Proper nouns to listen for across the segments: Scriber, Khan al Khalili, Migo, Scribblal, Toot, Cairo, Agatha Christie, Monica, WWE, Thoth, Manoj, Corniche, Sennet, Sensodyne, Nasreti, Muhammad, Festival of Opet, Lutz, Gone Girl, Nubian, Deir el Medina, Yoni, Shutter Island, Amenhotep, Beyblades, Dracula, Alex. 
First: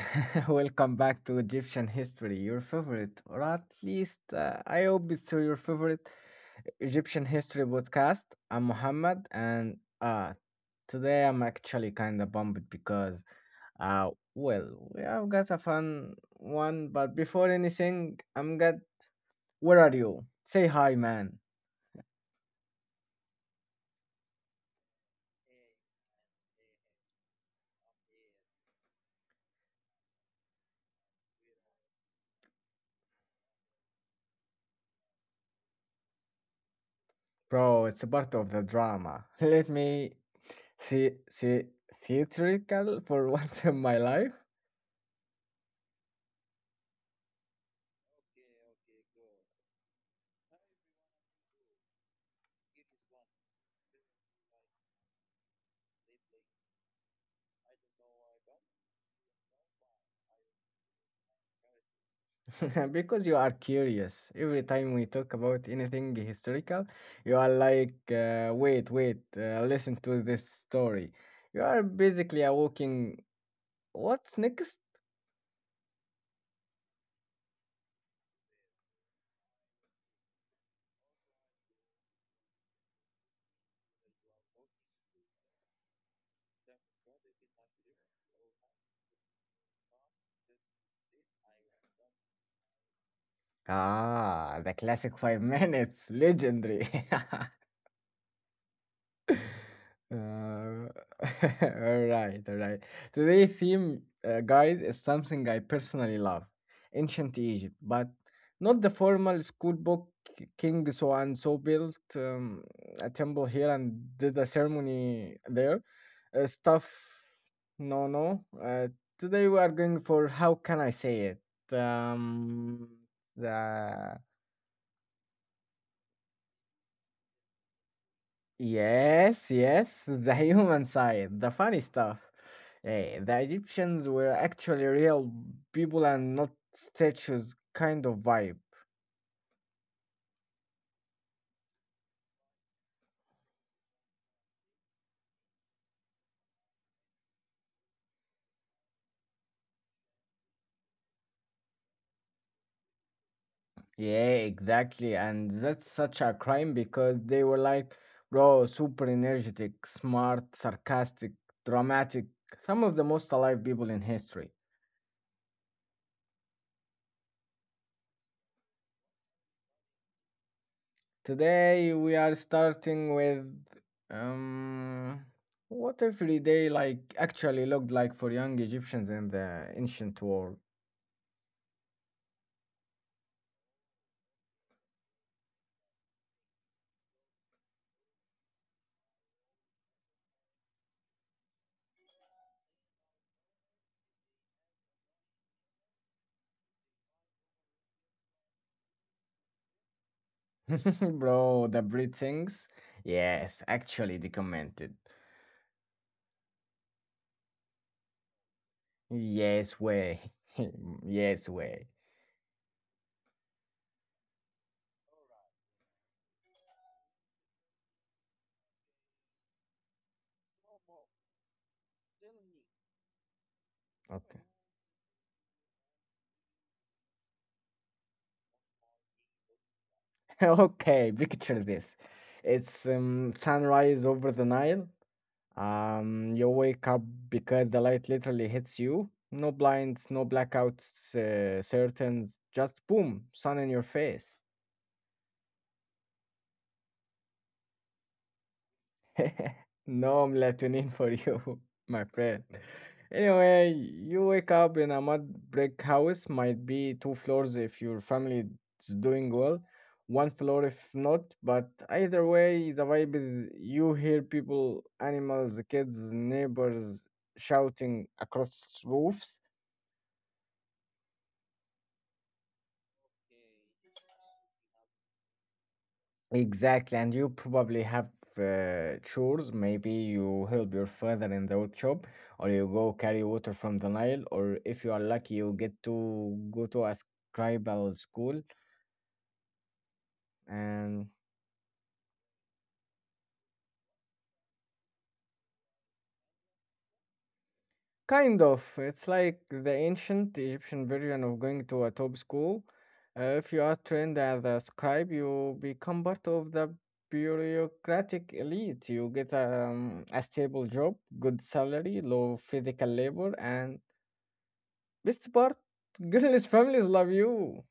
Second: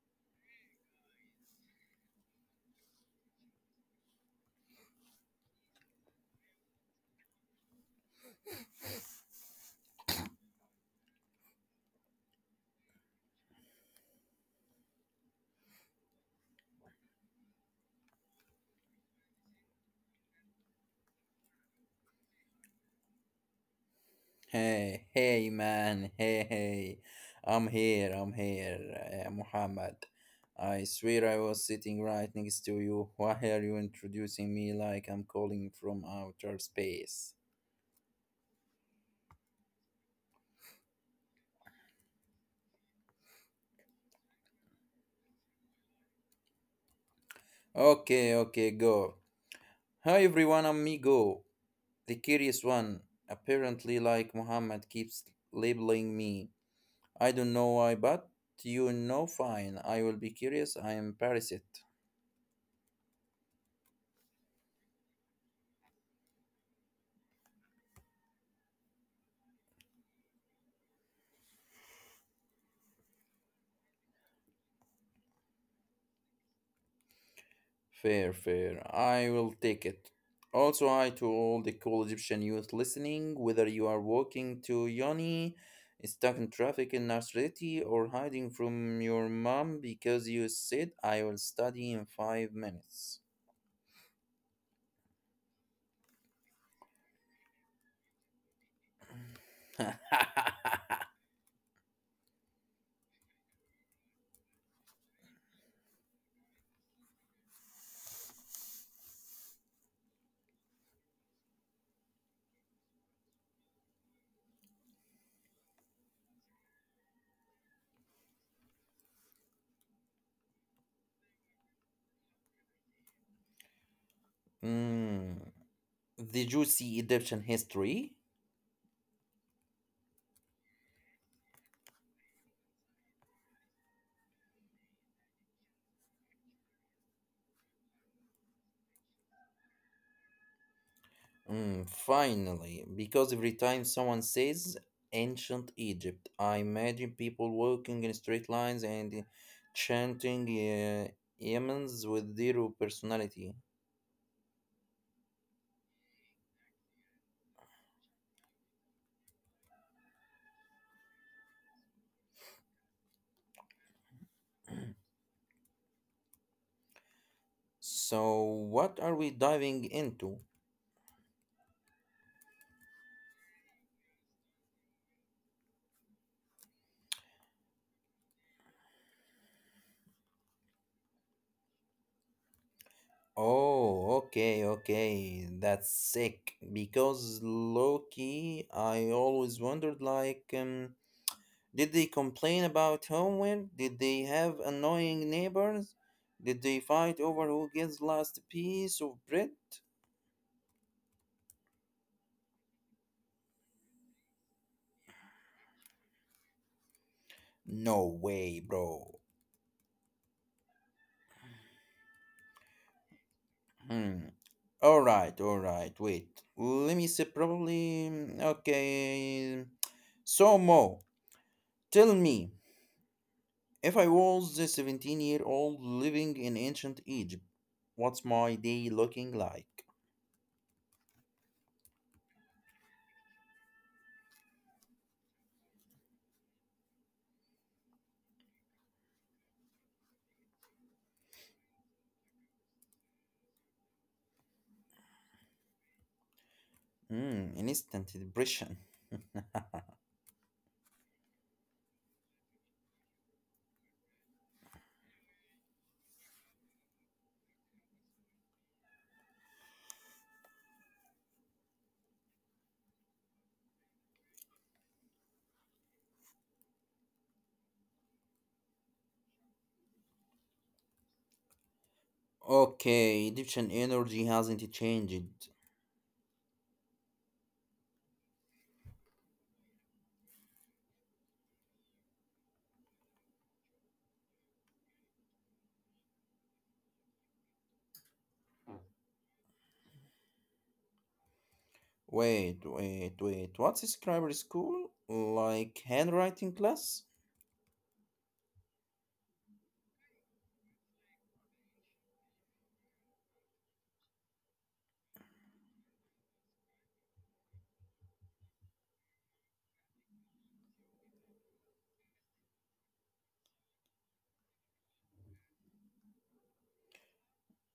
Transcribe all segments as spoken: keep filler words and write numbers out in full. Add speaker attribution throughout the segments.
Speaker 1: welcome back to Egyptian History, your favorite, or at least uh, I hope it's your favorite Egyptian History podcast. I'm Muhammad, and uh, today I'm actually kind of bummed because, uh, well, we have got a fun one, but before anything, I'm got. Where are you? Say hi, man.
Speaker 2: Hey, hey man, hey, hey. I'm here, I'm here, uh, Muhammad. I swear I was sitting right next to you. Why are you introducing me like I'm calling from outer space?
Speaker 1: Bro, it's a part of the drama. Let me see, see, theatrical for once in my life.
Speaker 2: Okay, okay, go. Hi everyone, I'm Migo, the curious one. Apparently, like Muhammad keeps labeling me. I don't know why, but you know fine. I will be curious, I am parasite.
Speaker 1: Because you are curious. Every time we talk about anything historical, you are like, uh, wait, wait, uh, listen to this story. You are basically a walking, what's next?
Speaker 2: Fair, fair. I will take it. Also, hi to all the cool Egyptian youth listening, whether you are walking to Yoni, stuck in traffic in Nasreti, or hiding from your mom because you said I will study in five minutes.
Speaker 1: Ah, the classic five minutes, legendary. Uh, all right, all right. Today's theme, uh, guys, is something I personally love, ancient Egypt, but not the formal school book. King so and so built um, a temple here and did a ceremony there. Uh, stuff, no, no. Uh, today we are going for how can I say it? Um, the
Speaker 2: Hmm. Did you see Egyptian history.
Speaker 1: Yes, yes, the human side, the funny stuff. Eh, the Egyptians were actually real people and not statues kind of vibe.
Speaker 2: Mm, finally, because every time someone says ancient Egypt, I imagine people walking in straight lines and chanting uh, Yemens with zero personality.
Speaker 1: Yeah, exactly. And that's such a crime because they were like, bro, super energetic, smart, sarcastic, dramatic, some of the most alive people in history.
Speaker 2: So, what are we diving into?
Speaker 1: Today we are starting with um, what everyday like actually looked like for young Egyptians in the ancient world.
Speaker 2: Oh, okay, okay, that's sick. Because low key, I always wondered like, um, did they complain about homework? Did they have annoying neighbors? Did they fight over who gets last piece of bread?
Speaker 1: Bro, the breathings. Yes, actually documented.
Speaker 2: No way, bro.
Speaker 1: Yes way. Yes way.
Speaker 2: Hmm. All right, all right. Wait. Let me see. Probably. mm, Okay. So Mo, tell me, if I was
Speaker 1: Okay.
Speaker 2: a seventeen-year-old living in ancient Egypt, what's my day looking like?
Speaker 1: Okay, picture this. It's um, sunrise over the Nile. Um, you wake up because the light literally hits you. No blinds, no blackouts, uh, curtains, just boom, sun in your face.
Speaker 2: Hmm. An instant depression.
Speaker 1: No melatonin for you, my friend. Anyway, you wake up in a mud brick house, might be two floors if your family is doing well, one floor if not, but either way, the vibe is you hear people, animals, kids, neighbors shouting across roofs.
Speaker 2: Okay, Egyptian energy hasn't changed.
Speaker 1: Exactly, and you probably have uh, chores. Maybe you help your father in the workshop, or you go carry water from the Nile, or if you are lucky, you get to go to a scribal school. And
Speaker 2: Wait, wait, wait. What's scriber school? Like handwriting class?
Speaker 1: kind of, it's like the ancient Egyptian version of going to a top school. Uh, if you are trained as a scribe, you become part of the bureaucratic elite. You get um, a stable job, good salary, low physical labor, and best part, girls' families love you.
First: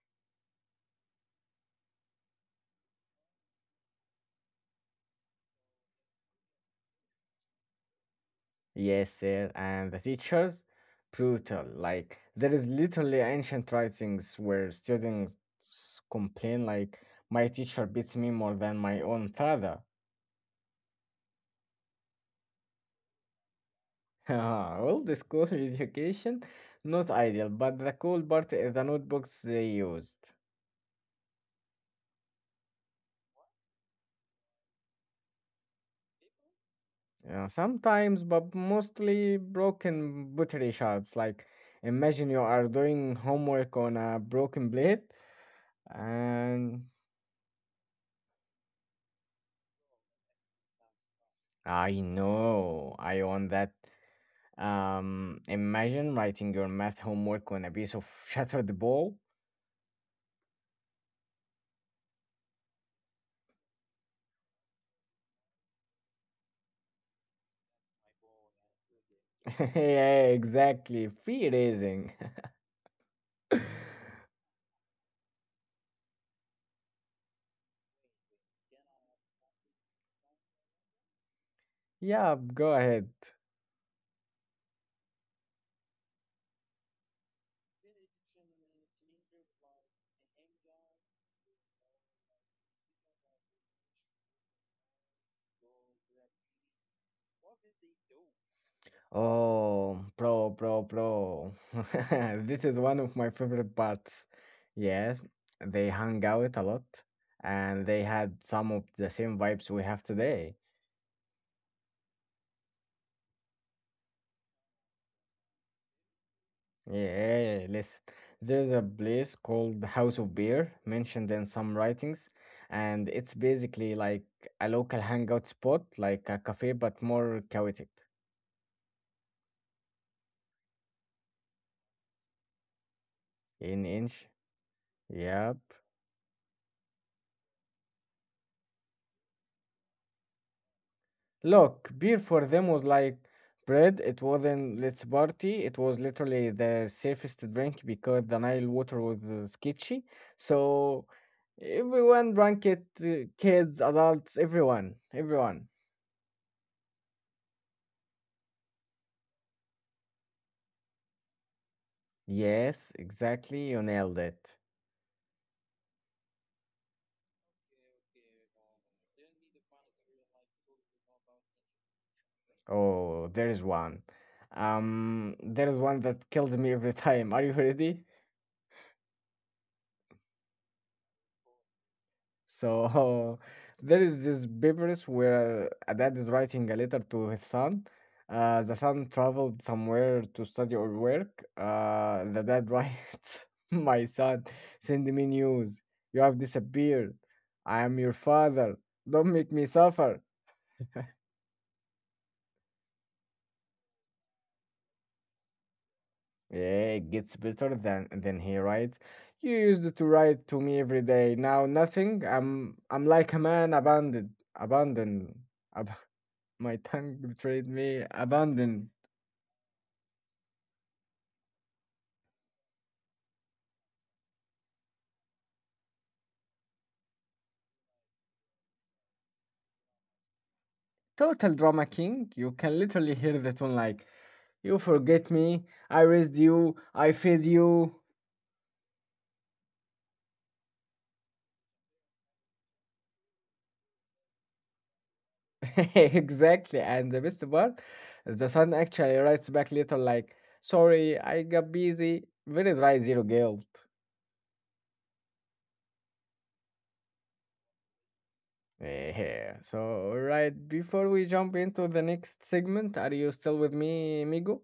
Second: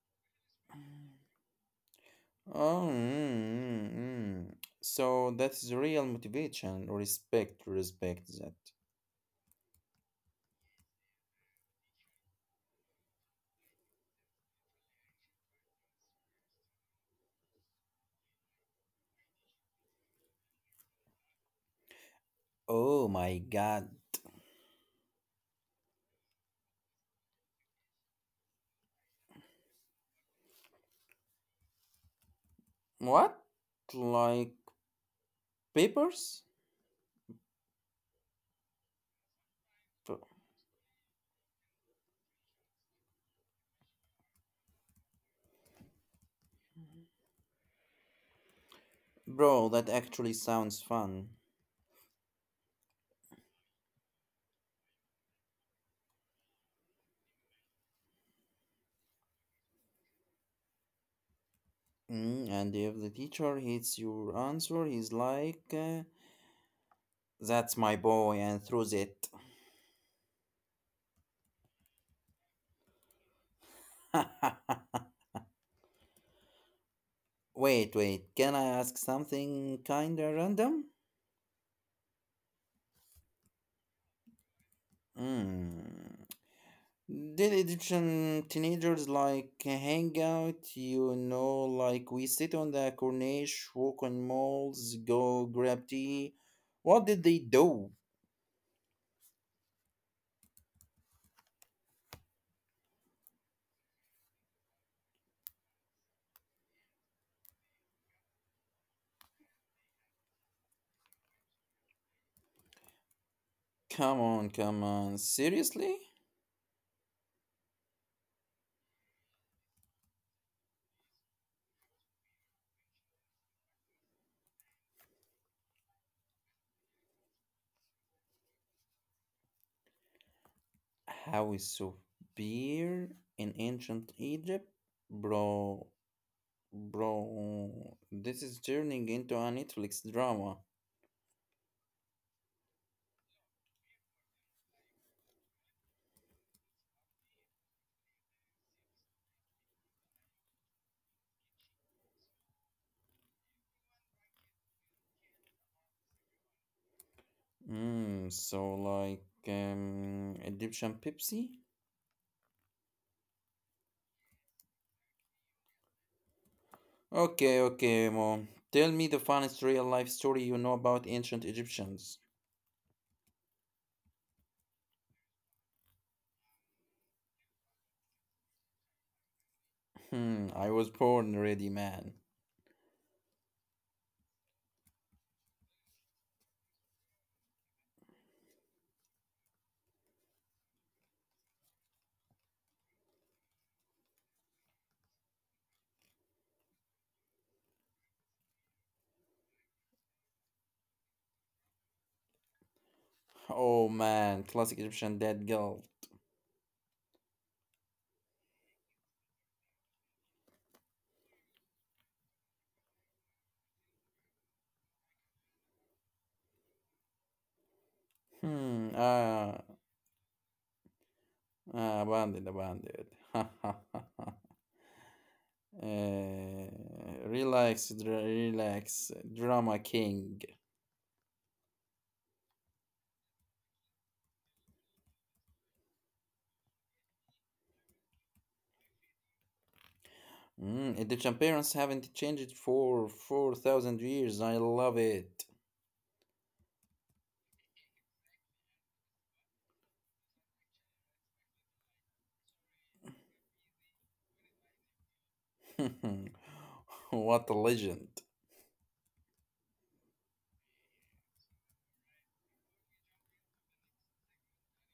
Speaker 2: Oh, mm, mm, mm. So that's real motivation. Respect, respect that.
Speaker 1: Yes, sir, and the teachers, brutal. Like there is literally ancient writings where students complain like my teacher beats me more than my own father.
Speaker 2: Oh my god.
Speaker 1: Well, the school education, not ideal, but the cool part is the notebooks they used.
Speaker 2: What? Like papers?
Speaker 1: Uh, sometimes, but mostly
Speaker 2: Bro,
Speaker 1: broken buttery shards. Like imagine you are doing homework on a broken blade. And
Speaker 2: bro, that actually sounds fun.
Speaker 1: I know. I own that. Um, imagine writing your math homework on a piece of shattered ball.
Speaker 2: Mm, and if the teacher hits your answer, he's like, uh, that's my boy, and throws it.
Speaker 1: Yeah, exactly. Free raising.
Speaker 2: Wait, wait, can I ask something kinda random?
Speaker 1: Yeah, go ahead.
Speaker 2: Hmm. Did Egyptian teenagers like hang out, you know, like we sit on the corniche, walk on malls, go grab tea? What did they do?
Speaker 1: Oh, pro, pro, pro. This is one of my favorite parts. Yes, they hung out a lot, and they had some of the same vibes we have today.
Speaker 2: Come on, come on, seriously?
Speaker 1: Yeah, listen. There is a place called the House of Beer mentioned in some writings, and it's basically like a local hangout spot, like a cafe but more chaotic.
Speaker 2: How is of beer in
Speaker 1: In
Speaker 2: ancient
Speaker 1: inch,
Speaker 2: Egypt?
Speaker 1: yep.
Speaker 2: Bro, bro, this is turning into a Netflix drama.
Speaker 1: Look, beer for them was like bread. It wasn't let's party. It was literally the safest drink because the Nile water was uh, sketchy. So everyone drank it. uh, Kids, adults, everyone, everyone.
Speaker 2: Mm, so like um, Egyptian Pepsi?
Speaker 1: Yes, exactly. You nailed it.
Speaker 2: Okay, okay, Mo, tell me the funniest real life story you know about ancient Egyptians.
Speaker 1: Oh, there is one. Um, there is one that kills me every time. Are you ready?
Speaker 2: Hmm, I was born ready, man.
Speaker 1: So, there is this papers where a dad is writing a letter to his son. Uh, the son traveled somewhere to study or work. Uh, the dad writes, "My son, send me news. You have disappeared. I am your father. Don't make me suffer."
Speaker 2: Oh man, classic Egyptian dead girl.
Speaker 1: Yeah, it gets better than than he writes. You used to write to me every day. Now nothing. I'm I'm like a man abandoned, abandoned. Ab- my tongue betrayed me.
Speaker 2: Hmm,
Speaker 1: Abandoned.
Speaker 2: ah, ah, abandoned, abandoned. Ha ha ha ha. Eh, Relax, dra- relax, drama king.
Speaker 1: Total drama king. You can literally hear the tone like you forget me. I raised you. I fed you.
Speaker 2: Mm, Egyptian parents haven't changed for four thousand years. I love it.
Speaker 1: Exactly. And the best part, the son actually writes back later like, sorry, I got busy. Very dry, zero guilt.
Speaker 2: What a legend.
Speaker 1: Eh, yeah. So, right before we jump into the next segment, are you still with me, Migo?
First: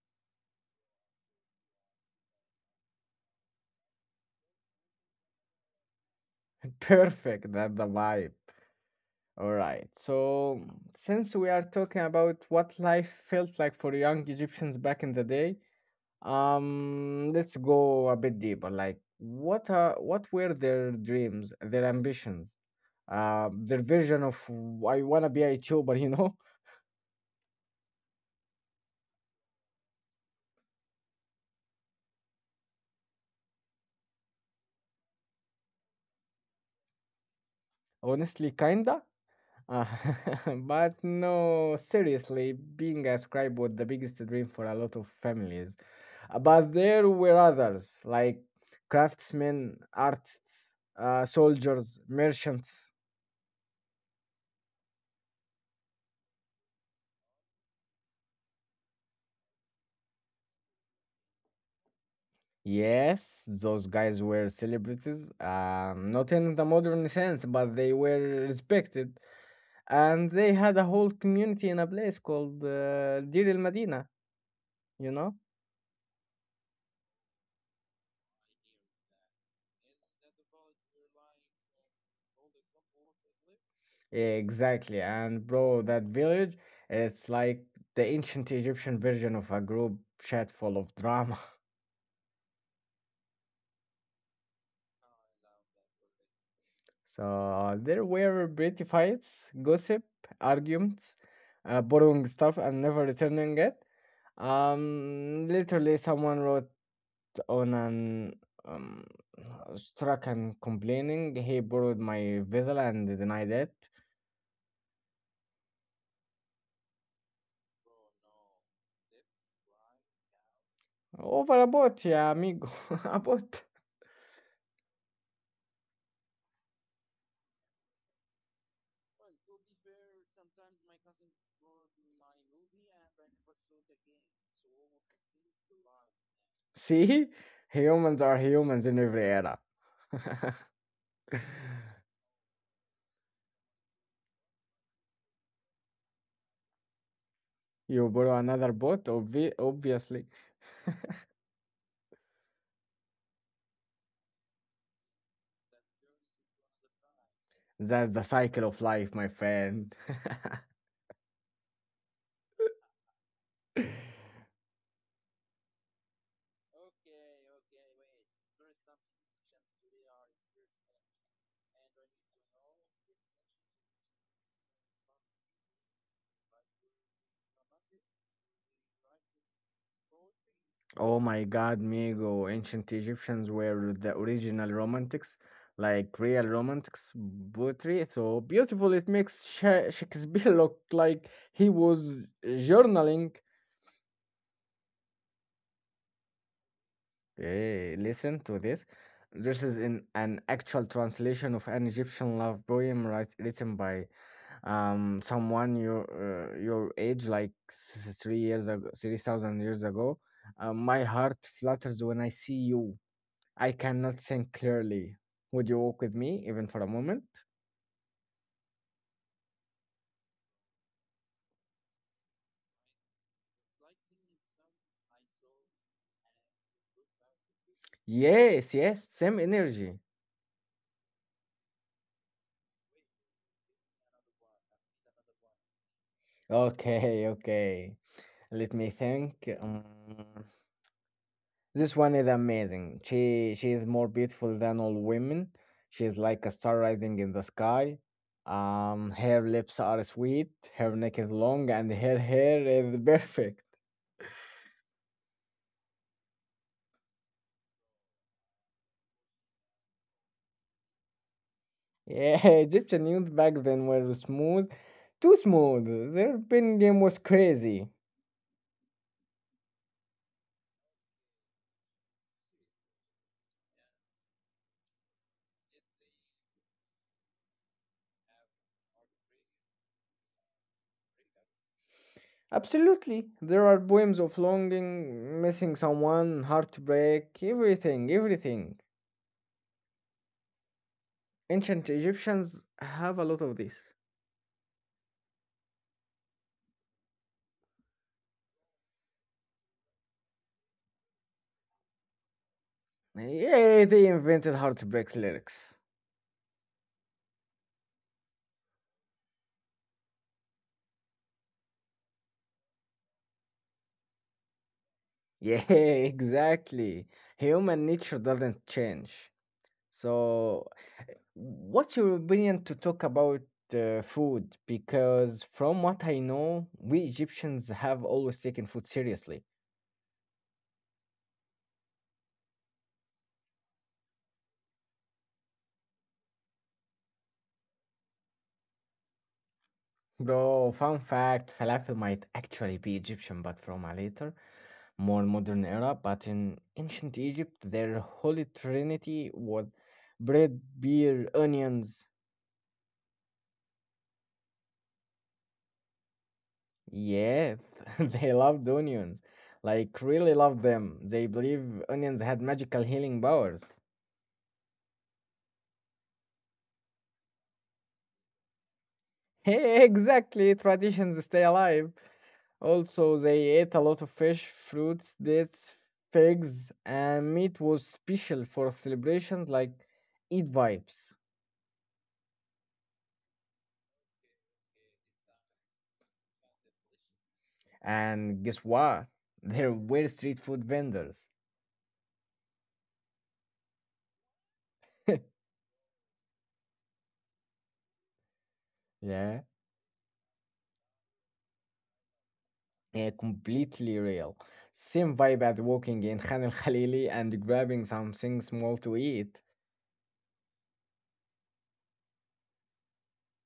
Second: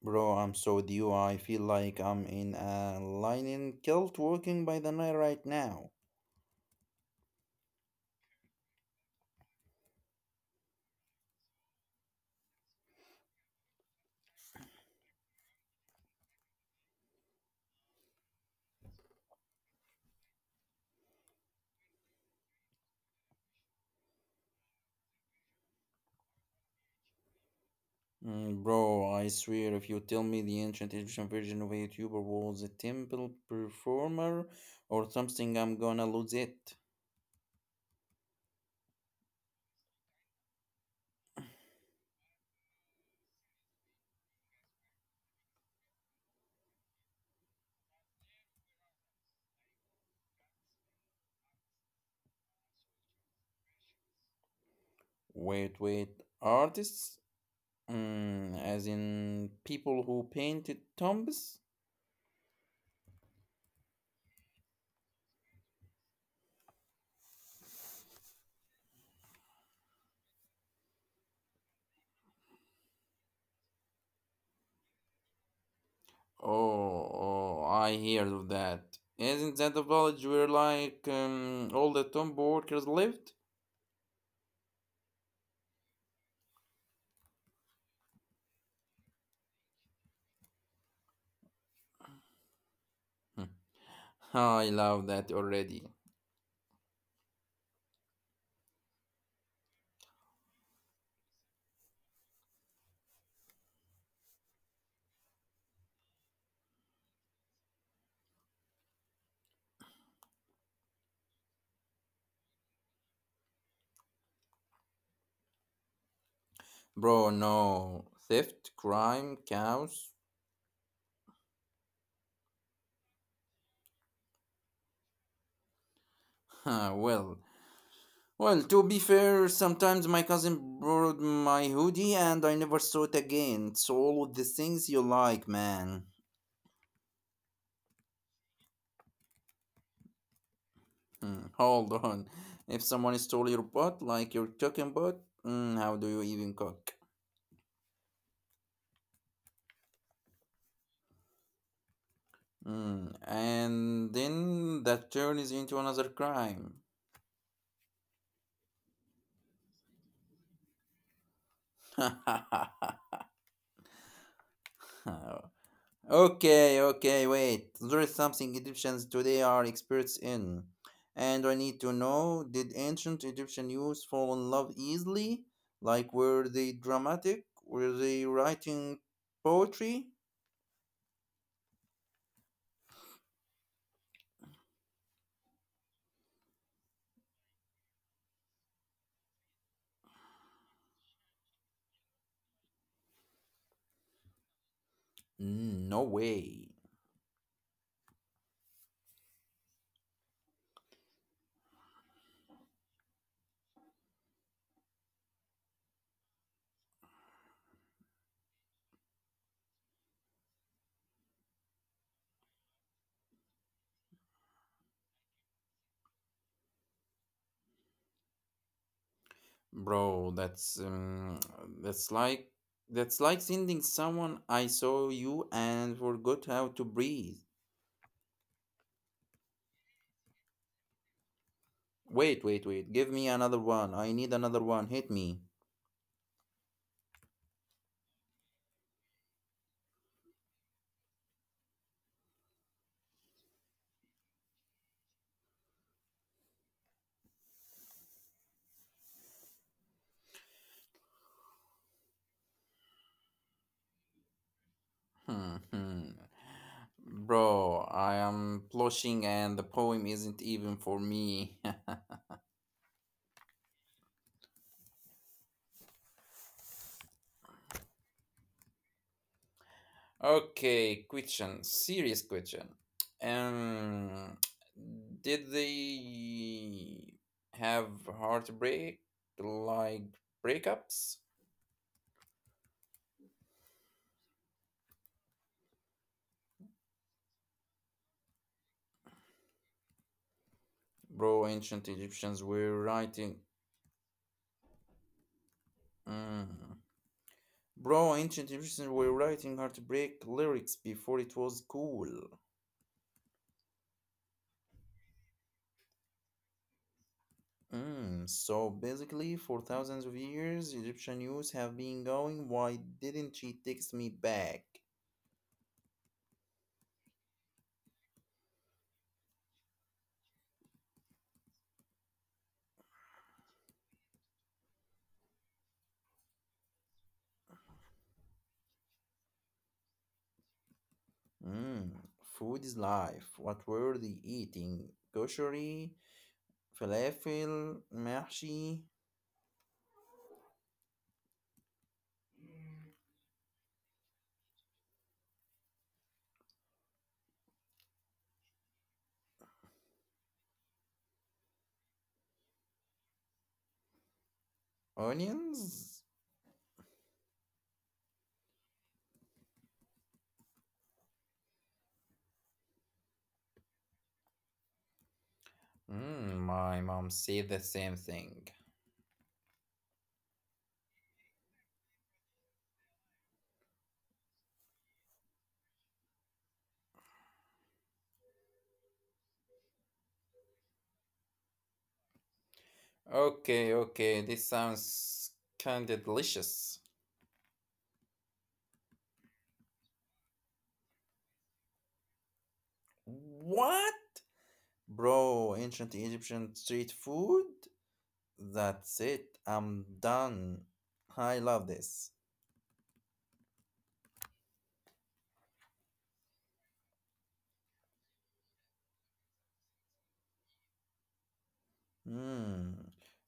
Speaker 2: Bro, I'm so with you. I feel like I'm in a linen kilt walking by the night right now.
Speaker 1: Perfect. That's the vibe. All right. So, since we are talking about what life felt like for young Egyptians back in the day, um, let's go a bit deeper. Like, what are what were their dreams, their ambitions, uh, their vision of I wanna be a YouTuber? You know,
Speaker 2: Mm, bro, I swear if you tell me the ancient Egyptian version of a YouTuber was a temple performer or something, I'm gonna lose it.
Speaker 1: honestly, kinda. Uh, but no, seriously, being a scribe was the biggest dream for a lot of families. Uh, But there were others, like craftsmen, artists, uh, soldiers, merchants.
Speaker 2: Wait, wait, artists? Mm, as in people who painted tombs?
Speaker 1: Yes, those guys were celebrities, um, not in the modern sense, but they were respected. And they had a whole community in a place called uh, Deir el Medina, you know?
Speaker 2: Oh, oh, I hear of that. Isn't that the village where, like, um, all the Tomb workers lived?
Speaker 1: Exactly. And bro, that village, it's like the ancient Egyptian version of a group chat full of drama.
Speaker 2: Hmm. I love that already.
Speaker 1: So there were pretty fights, gossip, arguments, uh, borrowing stuff and never returning it. Um, literally, someone wrote on an um, struck and complaining he borrowed my vessel and denied it
Speaker 2: Bro, no. Theft, crime, chaos.
Speaker 1: over a boat. Yeah, amigo, a boat.
Speaker 2: Huh, well, well, to be fair, sometimes my cousin borrowed my hoodie and I never saw it again. It's all the things you like, man.
Speaker 1: See, humans are humans in every era.
Speaker 2: Hmm, hold on. If someone stole your pot, like your cooking pot, mm, how do you even cook?
Speaker 1: You borrow another boat, obvi- obviously.
Speaker 2: Mm, and then that turns into another crime.
Speaker 1: That's the cycle of life, my friend.
Speaker 2: Okay, okay, wait. There is something Egyptians today are experts in. And I need to know did ancient Egyptian youths fall in love easily? Like, were they dramatic? Were they writing poetry?
Speaker 1: Oh my God, Migo, ancient Egyptians were the original romantics, like real romantics poetry. So beautiful, it makes Sha- Shakespeare look like he was journaling.
Speaker 2: Mm, no way.
Speaker 1: Eh, listen to this. This is in an actual translation of an Egyptian love poem writ- written by um someone your uh, your age, like th- three years ago, three thousand years ago. Uh, my heart flutters when I see you. I cannot think clearly. Would you walk with me even for a moment?
Speaker 2: Bro, that's um, that's like that's like sending someone I saw you and forgot how to breathe.
Speaker 1: Yes, yes, same energy.
Speaker 2: Wait, wait, wait. Give me another one. I need another one. Hit me.
Speaker 1: Okay, okay. Let me think. Um, this one is amazing. She she is more beautiful than all women. She is like a star rising in the sky. Um, her lips are sweet. Her neck is long, and her hair is perfect.
Speaker 2: Hmm, hmm. Bro, I am blushing and the poem isn't even for me.
Speaker 1: Yeah, Egyptian youth back then were smooth, too smooth. Their pin game was crazy.
Speaker 2: Okay, question. Serious question. Um, did they have heartbreak like breakups?
Speaker 1: Absolutely. There are poems of longing, missing someone, heartbreak, everything, everything.
Speaker 2: Bro,
Speaker 1: Ancient
Speaker 2: ancient Egyptians
Speaker 1: Egyptians
Speaker 2: were
Speaker 1: have a lot
Speaker 2: writing.
Speaker 1: of this.
Speaker 2: Mm. Bro, ancient Egyptians were writing heartbreak lyrics before it was cool.
Speaker 1: Yeah, they invented heartbreak lyrics.
Speaker 2: Mm. So basically, for thousands of years, Egyptian youths have been going, why didn't she text me back?
Speaker 1: Yeah, exactly. Human nature doesn't change. So, what's your opinion to talk about uh, food? Because from what I know, we Egyptians have always taken food seriously.
Speaker 2: Mm. Food is life. What were they eating? Kosheri, falafel, mahshi,
Speaker 1: Bro, fun fact, falafel might actually be Egyptian, but from a later, more modern era. But in ancient Egypt, their holy trinity was bread, beer, onions.
Speaker 2: onions?
Speaker 1: Yes, they loved onions. Like, really loved them. They believe onions had magical healing powers.
Speaker 2: Mm, my mom said the same thing.
Speaker 1: Hey, exactly, traditions stay alive. Also, they ate a lot of fish, fruits, dates, figs, and meat was special for celebrations like Eid vibes.
Speaker 2: Okay, okay, this sounds kinda delicious.
Speaker 1: And guess what? There were street food vendors.
Speaker 2: What? Bro, ancient Egyptian street food? That's it,
Speaker 1: Yeah,
Speaker 2: I'm done. I love this.
Speaker 1: yeah, completely real. Same vibe as walking in Khan al Khalili and grabbing something small to eat.
Speaker 2: Hmm.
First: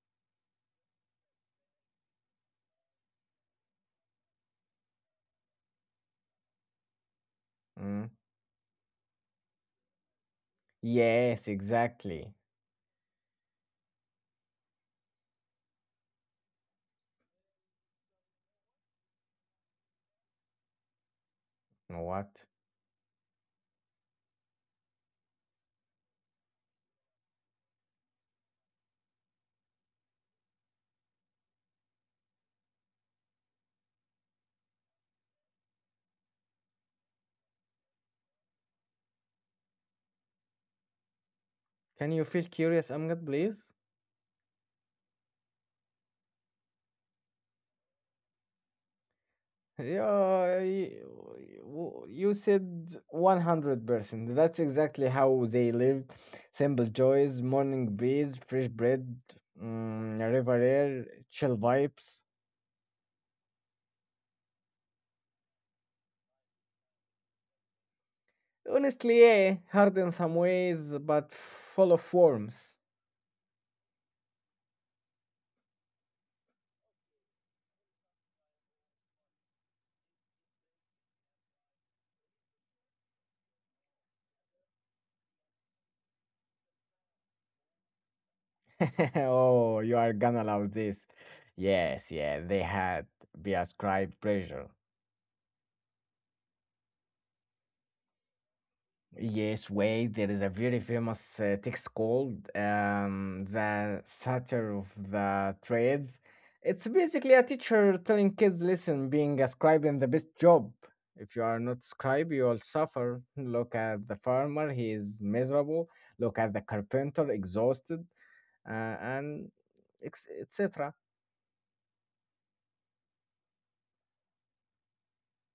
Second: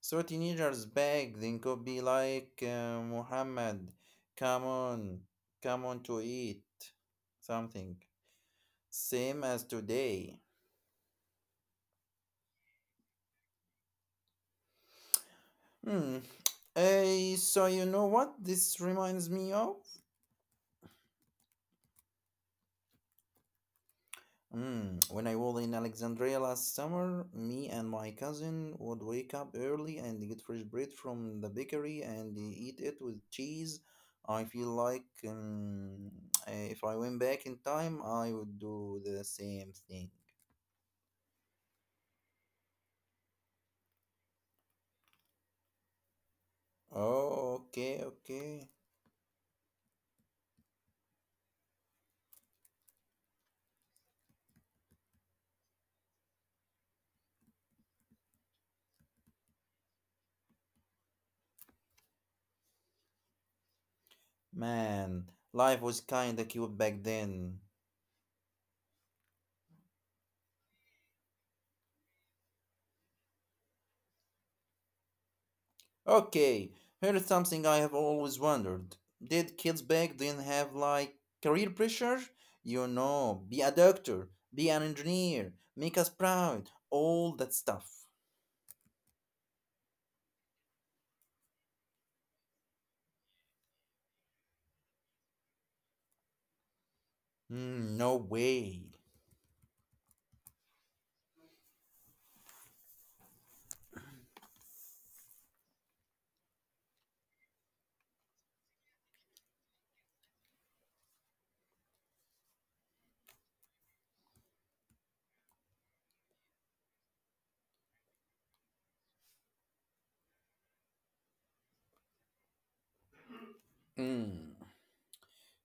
Speaker 2: So teenagers beg, then could be like uh, Muhammad, come on, come on to eat something.
Speaker 1: Mm.
Speaker 2: Same as today.
Speaker 1: Yes, exactly.
Speaker 2: Hmm. Eh, so you know what this reminds me of?
Speaker 1: You know what?
Speaker 2: Mm, when I was in Alexandria last summer, me and my cousin would wake up early and get fresh bread from the bakery and eat it with cheese. I feel like um, eh, if I went back in time, I would do the same thing.
Speaker 1: Can you feel curious, Amgad, please?
Speaker 2: Oh, okay, okay.
Speaker 1: Yeah, you, you said one hundred percent. That's exactly how they lived. Simple joys, morning breeze, fresh bread, mm, river air, chill vibes.
Speaker 2: Man, life was kinda cute back then.
Speaker 1: Honestly, yeah, hard in some ways, but full of warmth.
Speaker 2: Okay, here's something I have always wondered. Did kids back then have like career pressure? You know, be a doctor, be an engineer, make us proud, all that stuff.
Speaker 1: Oh, you are gonna love this. Yes, yeah, they had be ascribed pressure.
Speaker 2: Hmm, no way.
Speaker 1: Yes, wait, there is a very famous uh, text called um, The Satyr of the Trades. It's basically a teacher telling kids, listen, being a scribe is the best job. If you are not scribe, you will suffer. Look at the farmer, he is miserable. Look at the carpenter, exhausted, uh, and ex- et cetera.
Speaker 2: Hmm.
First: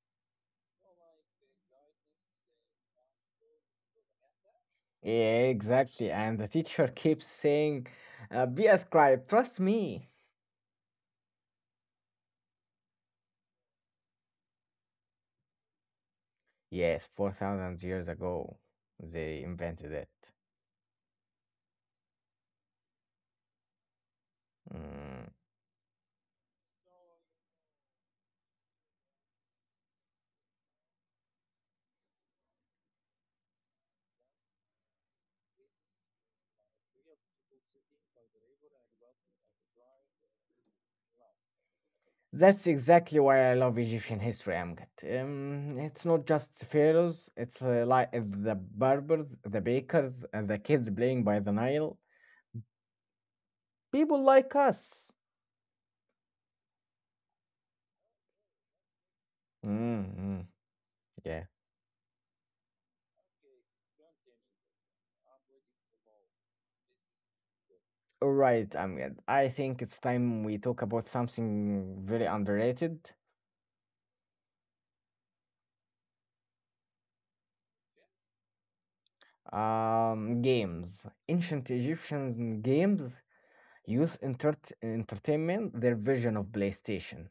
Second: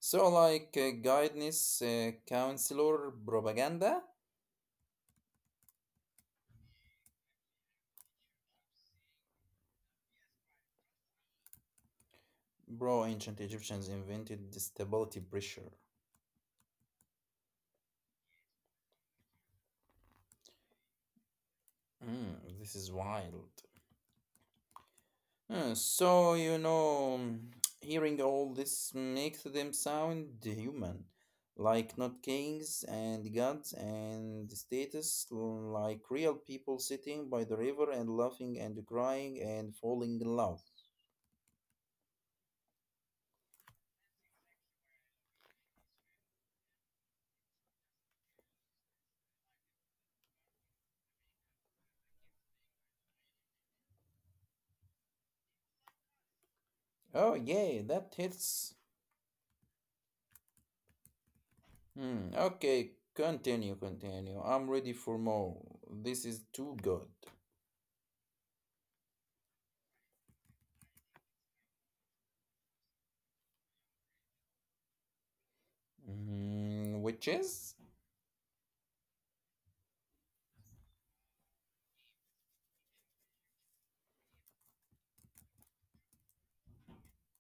Speaker 2: So, like uh, guidance, uh, counselor, propaganda?
Speaker 1: Yeah, exactly. And the teacher keeps saying, uh, be a scribe, trust me.
Speaker 2: Bro, ancient Egyptians invented the stability pressure.
Speaker 1: Yes, four thousand years ago, they invented it.
Speaker 2: Hmm, this is wild.
Speaker 1: Mm.
Speaker 2: Uh, so, you know, mm, hearing all this makes them sound human, like not kings and gods and status, like real people sitting by the river and laughing and crying and falling in love.
Speaker 1: That's exactly why I love Egyptian history, Amjad. Um, it's not just the pharaohs, it's uh, like it's the barbers, the bakers, and the kids playing by the Nile. People like us.
Speaker 2: Oh, yeah, that hits.
Speaker 1: Mm-hmm. Yeah.
Speaker 2: Hmm, okay, continue, continue. I'm ready for more. This is too good.
Speaker 1: All right, Amjad. I think it's time we talk about something very underrated.
Speaker 2: Mm, which is?
Speaker 1: Um, games. Ancient Egyptian games youth entert- entertainment, their version of PlayStation.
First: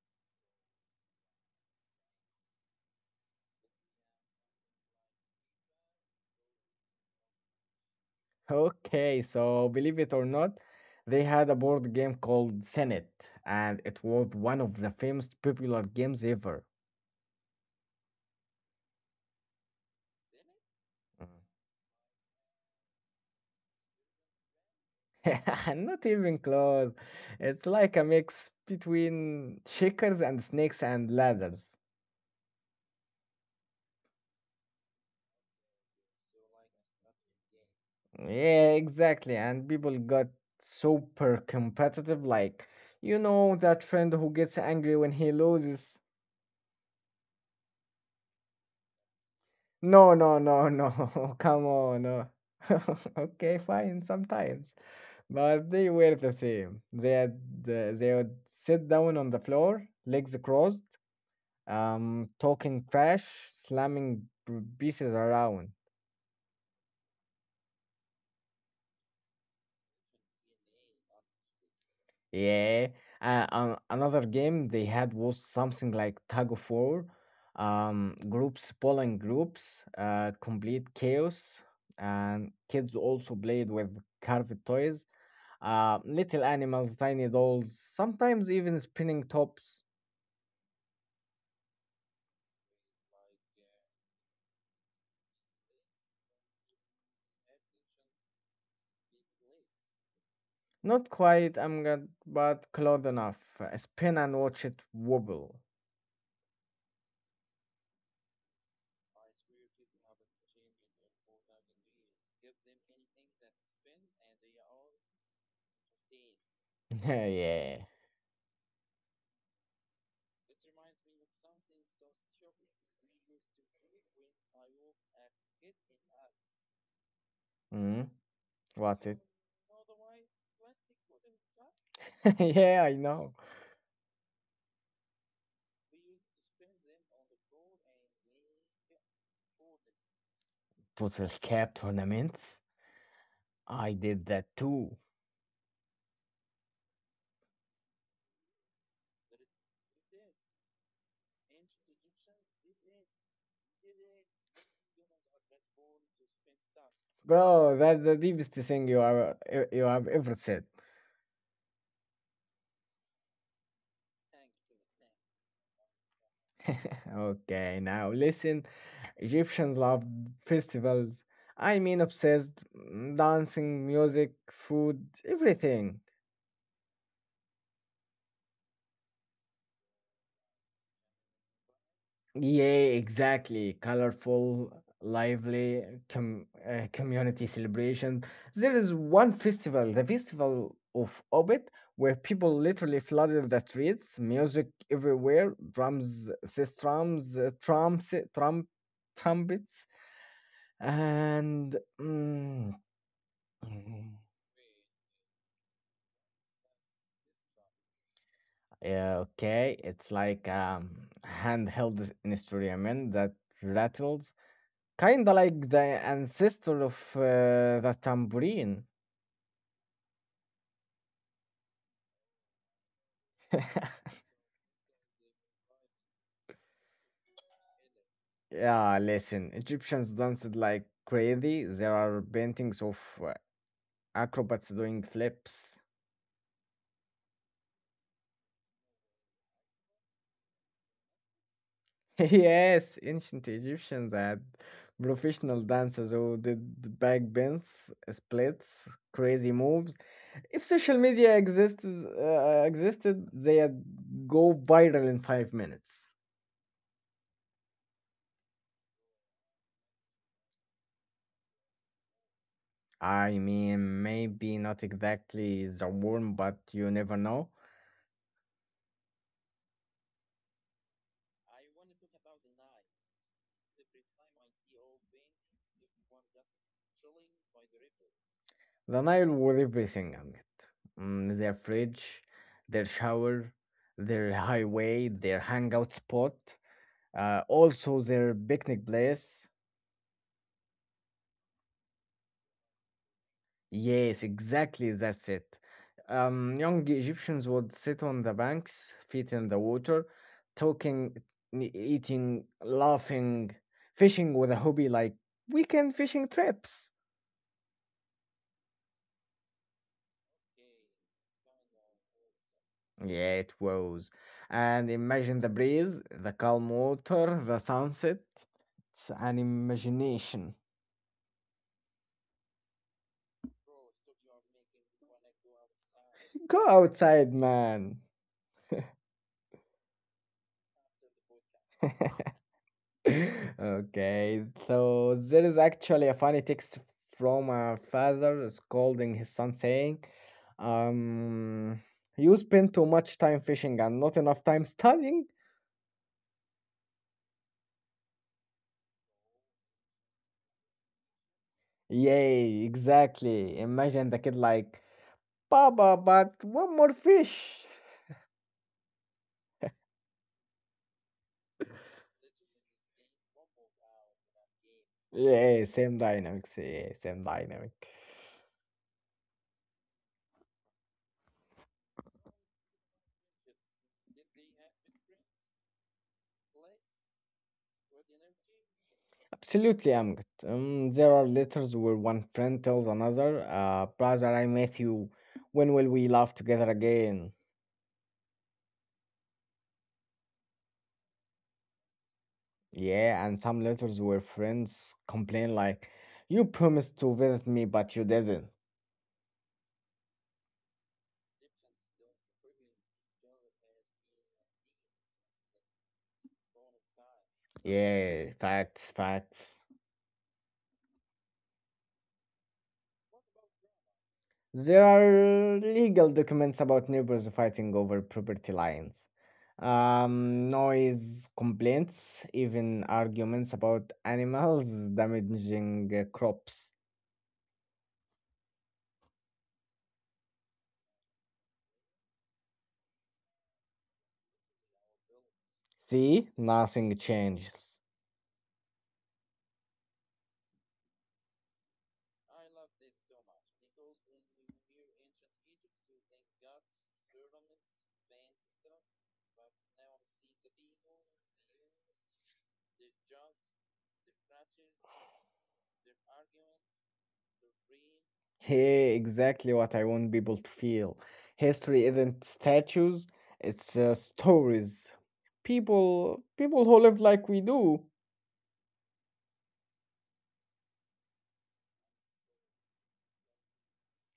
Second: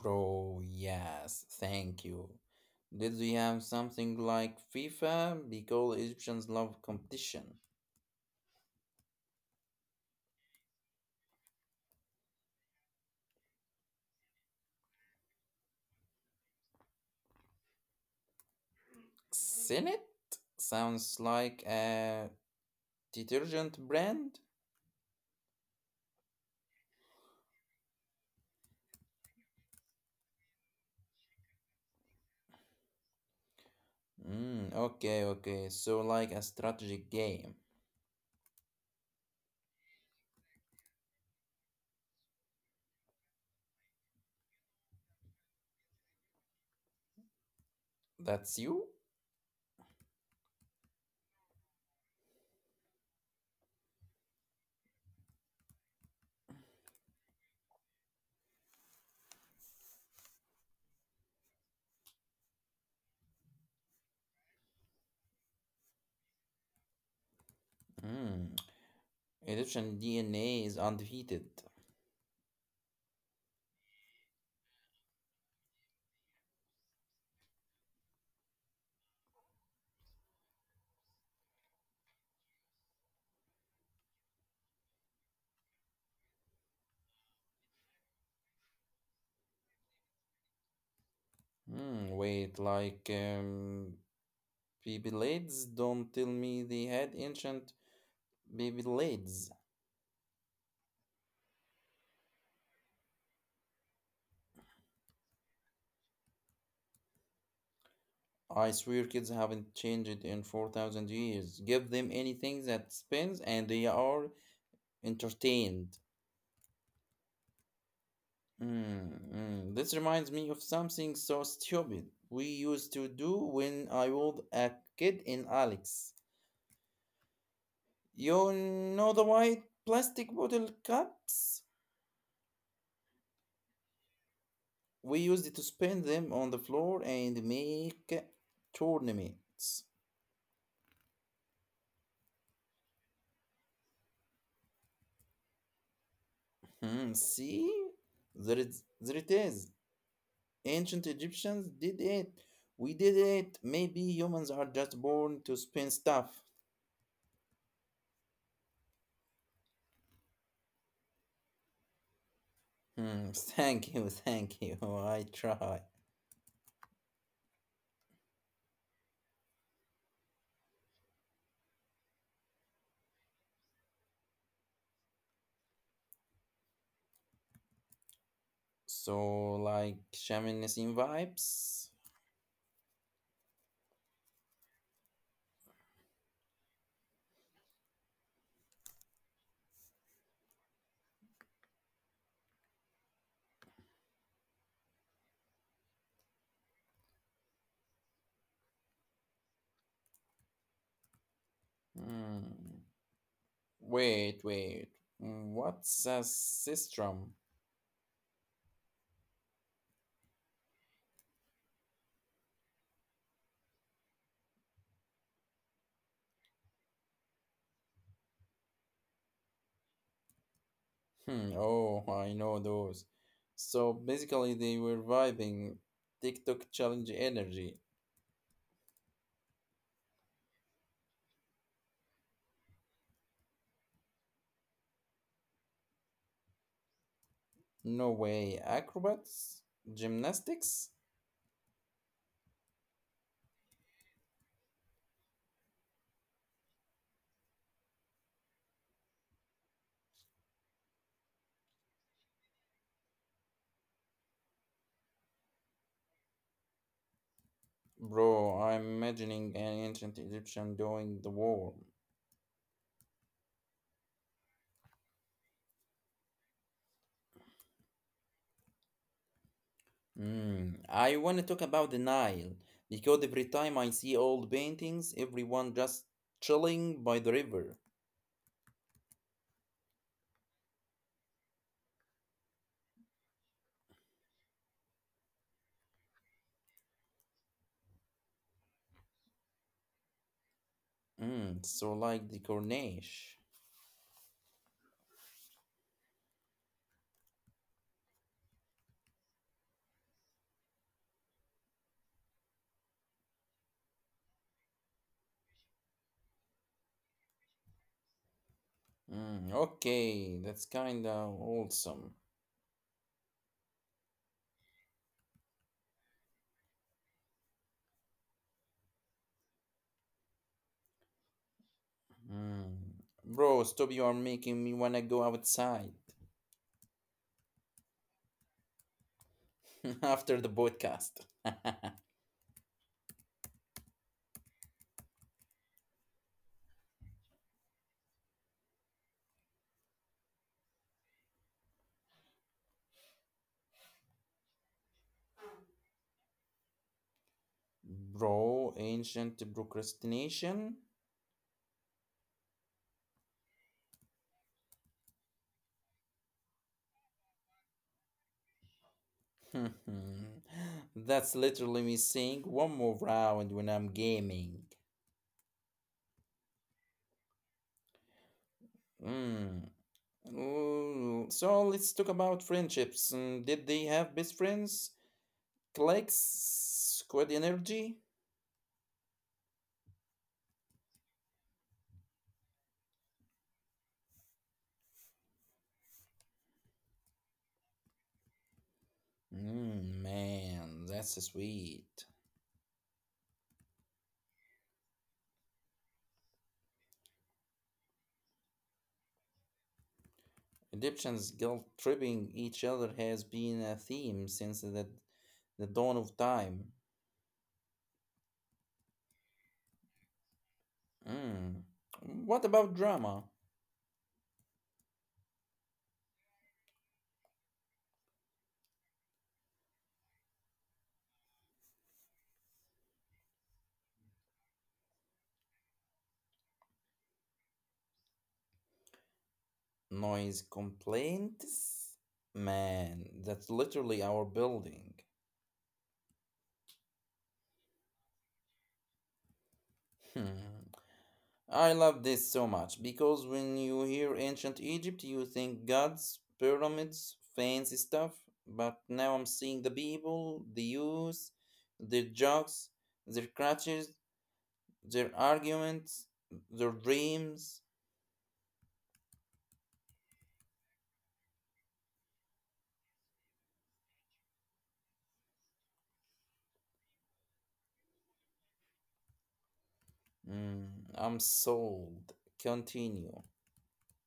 Speaker 2: Bro, yes, thank you. Did we have something like FIFA? Because Egyptians love competition.
Speaker 1: Okay, so believe it or not, they had a board game called Senate, and it was one of the famous, popular games ever.
Speaker 2: Senate sounds like a detergent brand.
Speaker 1: Mm. Not even close. It's like a mix between checkers and snakes and ladders.
Speaker 2: Mm, okay, okay. So like a strategic game.
Speaker 1: Yeah, exactly. And people got super competitive. Like, you know, that friend who gets angry when he loses.
Speaker 2: That's you?
Speaker 1: No, no, no, no. Come on. No. Okay, fine, sometimes. But they were the same. They had, uh, they would sit down on the floor, legs crossed, um, talking trash, slamming p- pieces around.
Speaker 2: Mm. Egyptian D N A is undefeated.
Speaker 1: Yeah, uh, an another game they had was something like tug of war, um, groups pulling groups, uh, complete chaos, and kids also played with carved toys, uh, little animals, tiny dolls, sometimes even spinning tops.
Speaker 2: Hmm, wait, like um, Beyblades? Don't tell me they had ancient Beyblades.
Speaker 1: Not quite, I'm good, but close enough. Uh, Spin and watch it wobble.
Speaker 2: I swear kids haven't changed in four thousand years. Give them anything that spins and they are entertained.
Speaker 1: Yeah,
Speaker 2: Mm, mm. This reminds me of something so stupid we used to do when I was a kid in Alex.
Speaker 1: mm,
Speaker 2: You
Speaker 1: what it?
Speaker 2: know the white plastic bottle cups?
Speaker 1: Yeah, I know.
Speaker 2: We used to spin them on the floor and make tournaments.
Speaker 1: Puzzle cap tournaments. I did that too.
Speaker 2: Hmm, see? There, is, there it is. Ancient Egyptians did it. We did it. Maybe humans are just born to spin stuff.
Speaker 1: Bro, that's the deepest thing you have you have ever said.
Speaker 2: Hmm, thank you, thank you. I try.
Speaker 1: Okay, now listen. Egyptians love festivals. I mean, obsessed. mm, Dancing, music, food, everything.
Speaker 2: So, like shamanism vibes?
Speaker 1: Yeah, exactly. Colorful, lively com uh, community celebration. There is one festival, the Festival of Obit, where people literally flooded the streets, music everywhere, drums, sis drums, uh, trumps, trump, trumpets, and mm,
Speaker 2: Hmm.
Speaker 1: mm,
Speaker 2: Wait, wait. What's a sistrum?
Speaker 1: yeah, okay, it's like um handheld instrument that rattles. Kinda like the ancestor of uh, the tambourine.
Speaker 2: Hmm, oh, I know those. So basically, they were vibing TikTok challenge energy.
Speaker 1: Yeah, listen, Egyptians danced like crazy. There are paintings of uh, acrobats doing flips.
Speaker 2: No way. Acrobats? Gymnastics?
Speaker 1: Yes, ancient Egyptians had professional dancers who did backbends, splits, crazy moves. If social media exists, uh, existed, they'd go viral in five minutes.
Speaker 2: Bro, I'm imagining an ancient Egyptian doing the war.
Speaker 1: I mean, maybe not exactly the worm, but you never know.
Speaker 2: Mm. I want to talk about the Nile because every time I see old paintings, everyone just chilling by the river.
Speaker 1: The Nile with everything on it. Mm, their fridge, their shower, their highway, their hangout spot, uh, also their picnic place.
Speaker 2: Mm. So like the Corniche.
Speaker 1: Yes, exactly, that's it. Um, young Egyptians would sit on the banks, feet in the water, talking, n- eating, laughing, fishing with a hobby like weekend fishing trips.
Speaker 2: Mm. Okay, that's kinda awesome.
Speaker 1: Yeah, it was. And imagine the breeze, the calm water, the sunset. It's an imagination.
Speaker 2: Mm. Bro, stop! You are making me wanna go outside
Speaker 1: Go outside, man.
Speaker 2: after the podcast.
Speaker 1: Okay, so there is actually a funny text from a father scolding his son saying, um, you spend too much time fishing and not enough time studying?
Speaker 2: Bro, ancient procrastination.
Speaker 1: Yay, exactly. Imagine the kid like, Papa, but one more fish.
Speaker 2: That's literally me saying one more round when I'm gaming.
Speaker 1: Yeah, same dynamics. Yeah, same dynamic.
Speaker 2: Mm. Ooh, so let's talk about friendships. Mm, did they have best friends? Clicks? Squad energy?
Speaker 1: Absolutely, I'm good. Um, there are letters where one friend tells another, uh, brother, I met you. When will we laugh together again?
Speaker 2: Mm, man, that's sweet.
Speaker 1: Yeah, and some letters where friends complain like, you promised to visit me, but you didn't.
Speaker 2: Egyptians guilt tripping each other has been a theme since the, the dawn of time.
Speaker 1: Yeah, facts, facts.
Speaker 2: Mm. What about drama?
Speaker 1: There are legal documents about neighbors fighting over property lines, um, noise complaints, even arguments about animals damaging uh, crops.
Speaker 2: Noise complaints? Man, that's literally our building.
Speaker 1: See, nothing changes.
Speaker 2: Hmm. I love this so much because when you hear ancient Egypt, you think gods, pyramids, fancy stuff. But now I'm seeing the people, the youth, their jokes, their crutches, their arguments, their dreams.
Speaker 1: Hey, exactly what I want people to feel. History isn't statues; it's uh, stories. People, people who live like we do.
Speaker 2: Hmm, I'm sold. Continue.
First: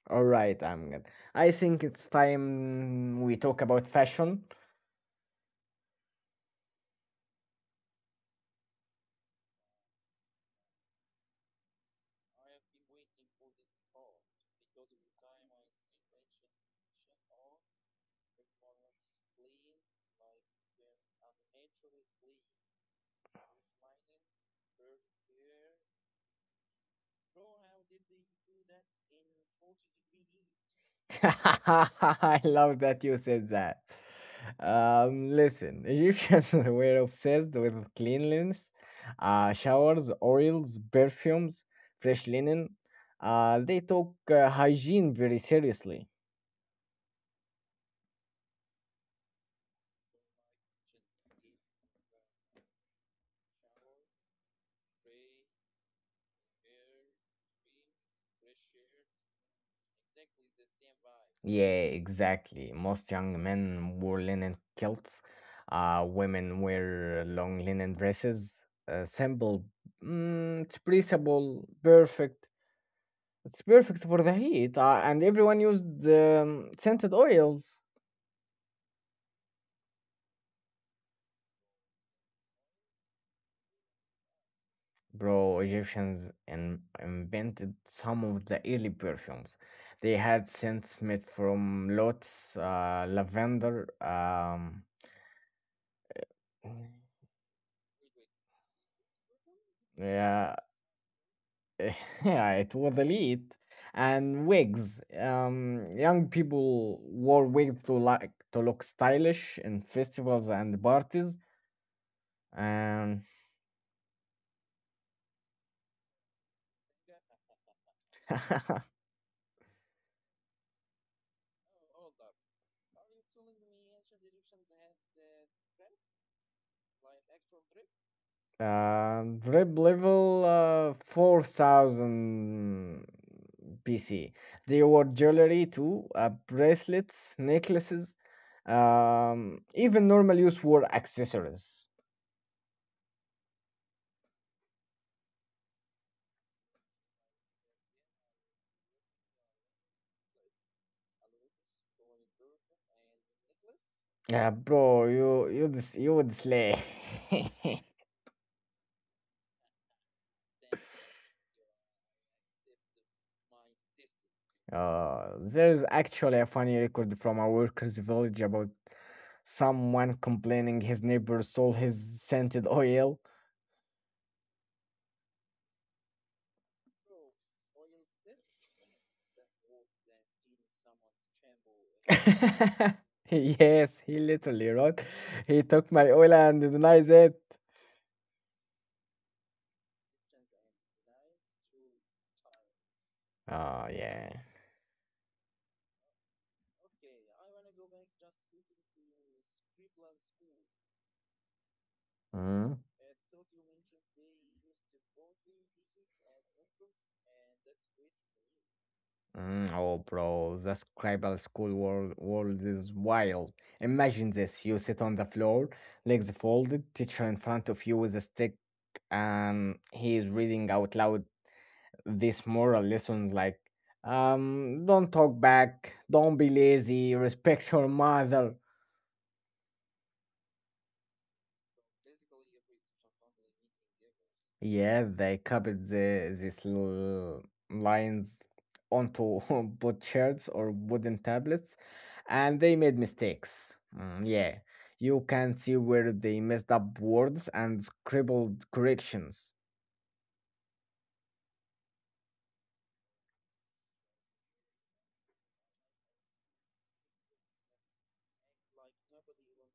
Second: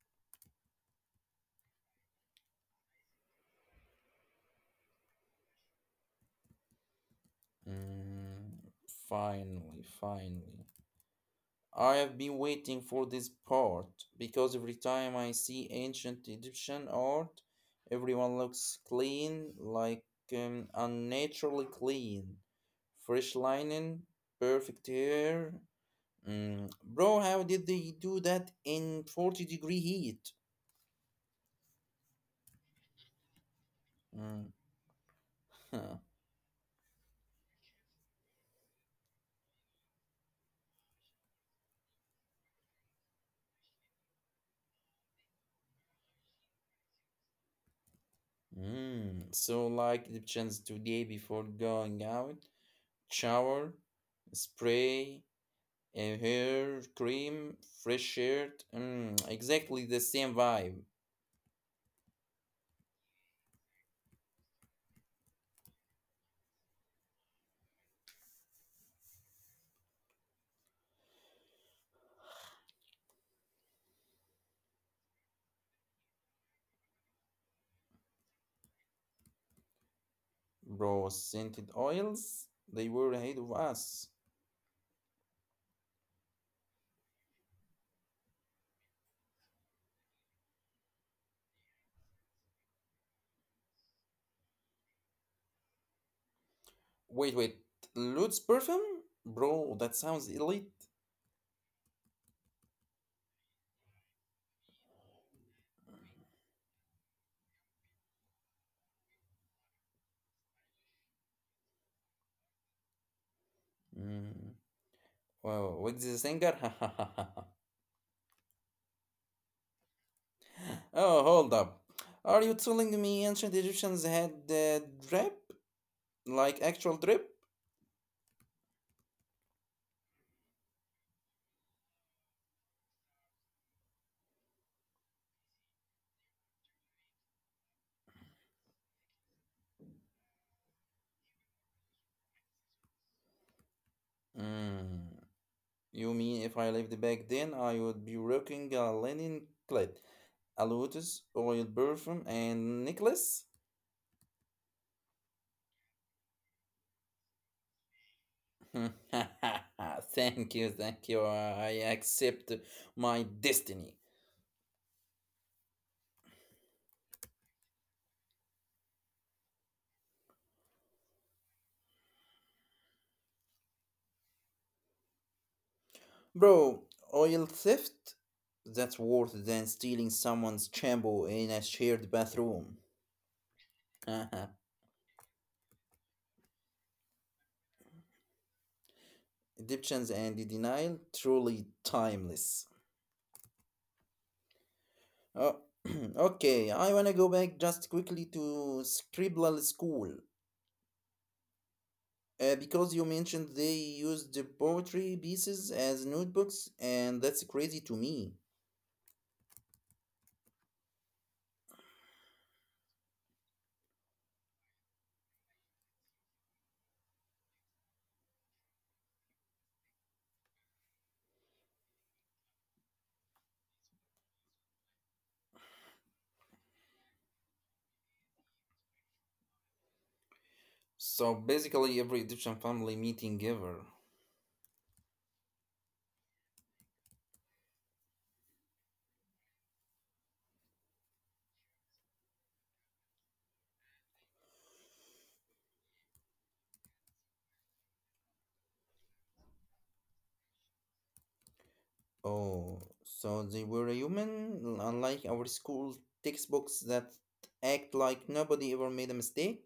Speaker 1: All right, I'm good. I think it's time we talk about fashion.
Speaker 2: Hmm, finally, finally. I have been waiting for this part because every time I see ancient Egyptian art, everyone looks clean, like um, unnaturally clean. Fresh lining, perfect hair. Mm, bro, how did they do that in forty degree heat?
Speaker 1: I love that you said that.
Speaker 2: Mm,
Speaker 1: Um,
Speaker 2: huh.
Speaker 1: listen, Egyptians were obsessed with cleanliness, uh, showers, oils, perfumes, fresh linen. Uh, they took uh, hygiene very seriously.
Speaker 2: Mm, so, like Egyptians today, before going out, shower, spray, and hair cream, fresh shirt. Mm, exactly the same vibe,
Speaker 1: Yeah, exactly. Most young men wore linen kilts. Uh, women wear long linen dresses. Uh, simple, mm, it's breathable, perfect it's perfect for the heat, uh, and everyone used um, scented oils.
Speaker 2: bro. Scented oils, they were ahead of us.
Speaker 1: Bro, Egyptians in- invented some of the early perfumes. They had scents made from lotus, uh, lavender. Um,
Speaker 2: Wait, wait, Lutz perfume? Bro, that sounds
Speaker 1: yeah,
Speaker 2: elite.
Speaker 1: yeah, it was elite. And wigs. Um, young people wore wigs to like to look stylish in festivals and parties. Um,
Speaker 2: Mm. Wow, what's the singer? Oh, hold up. Are you telling me ancient Egyptians had uh, drip? Like actual drip?
Speaker 1: Um, rep level uh, four thousand B C. They wore jewelry too, uh, bracelets, necklaces, um, even normal use wore accessories.
Speaker 2: Mm. You mean if I lived back then, I would be rocking a linen clad, a lotus oil perfume, and necklace?
Speaker 1: Yeah, bro, you you dis- you would slay.
Speaker 2: Thank you, thank you. I accept my destiny.
Speaker 1: Uh, there's actually a funny record from a worker's village about someone complaining his neighbor stole his scented oil.
Speaker 2: Bro, oil theft? That's worse than stealing someone's shampoo in a shared bathroom.
Speaker 1: Yes, he literally wrote, he took my oil and denies it.
Speaker 2: Egyptians and the denial, truly timeless.
Speaker 1: Oh, yeah.
Speaker 2: Oh, okay, I wanna go back just quickly to Scribblal school. Uh,
Speaker 1: Mm,
Speaker 2: because you mentioned they used the poetry pieces as notebooks, and that's crazy to me.
Speaker 1: mm, oh, bro, the scribble school world, world is wild. Imagine this: you sit on the floor, legs folded, teacher in front of you with a stick, and he is reading out loud these moral lessons like, um, don't talk back, don't be lazy, respect your mother.
Speaker 2: So basically, every Egyptian family meeting ever.
Speaker 1: Yeah, they copied the, these l- lines onto butchers or wooden tablets, and they made mistakes. Mm, yeah, you can see where they messed up words and scribbled corrections.
Speaker 2: Oh, so they were a human, unlike our school textbooks that act like nobody ever made a mistake?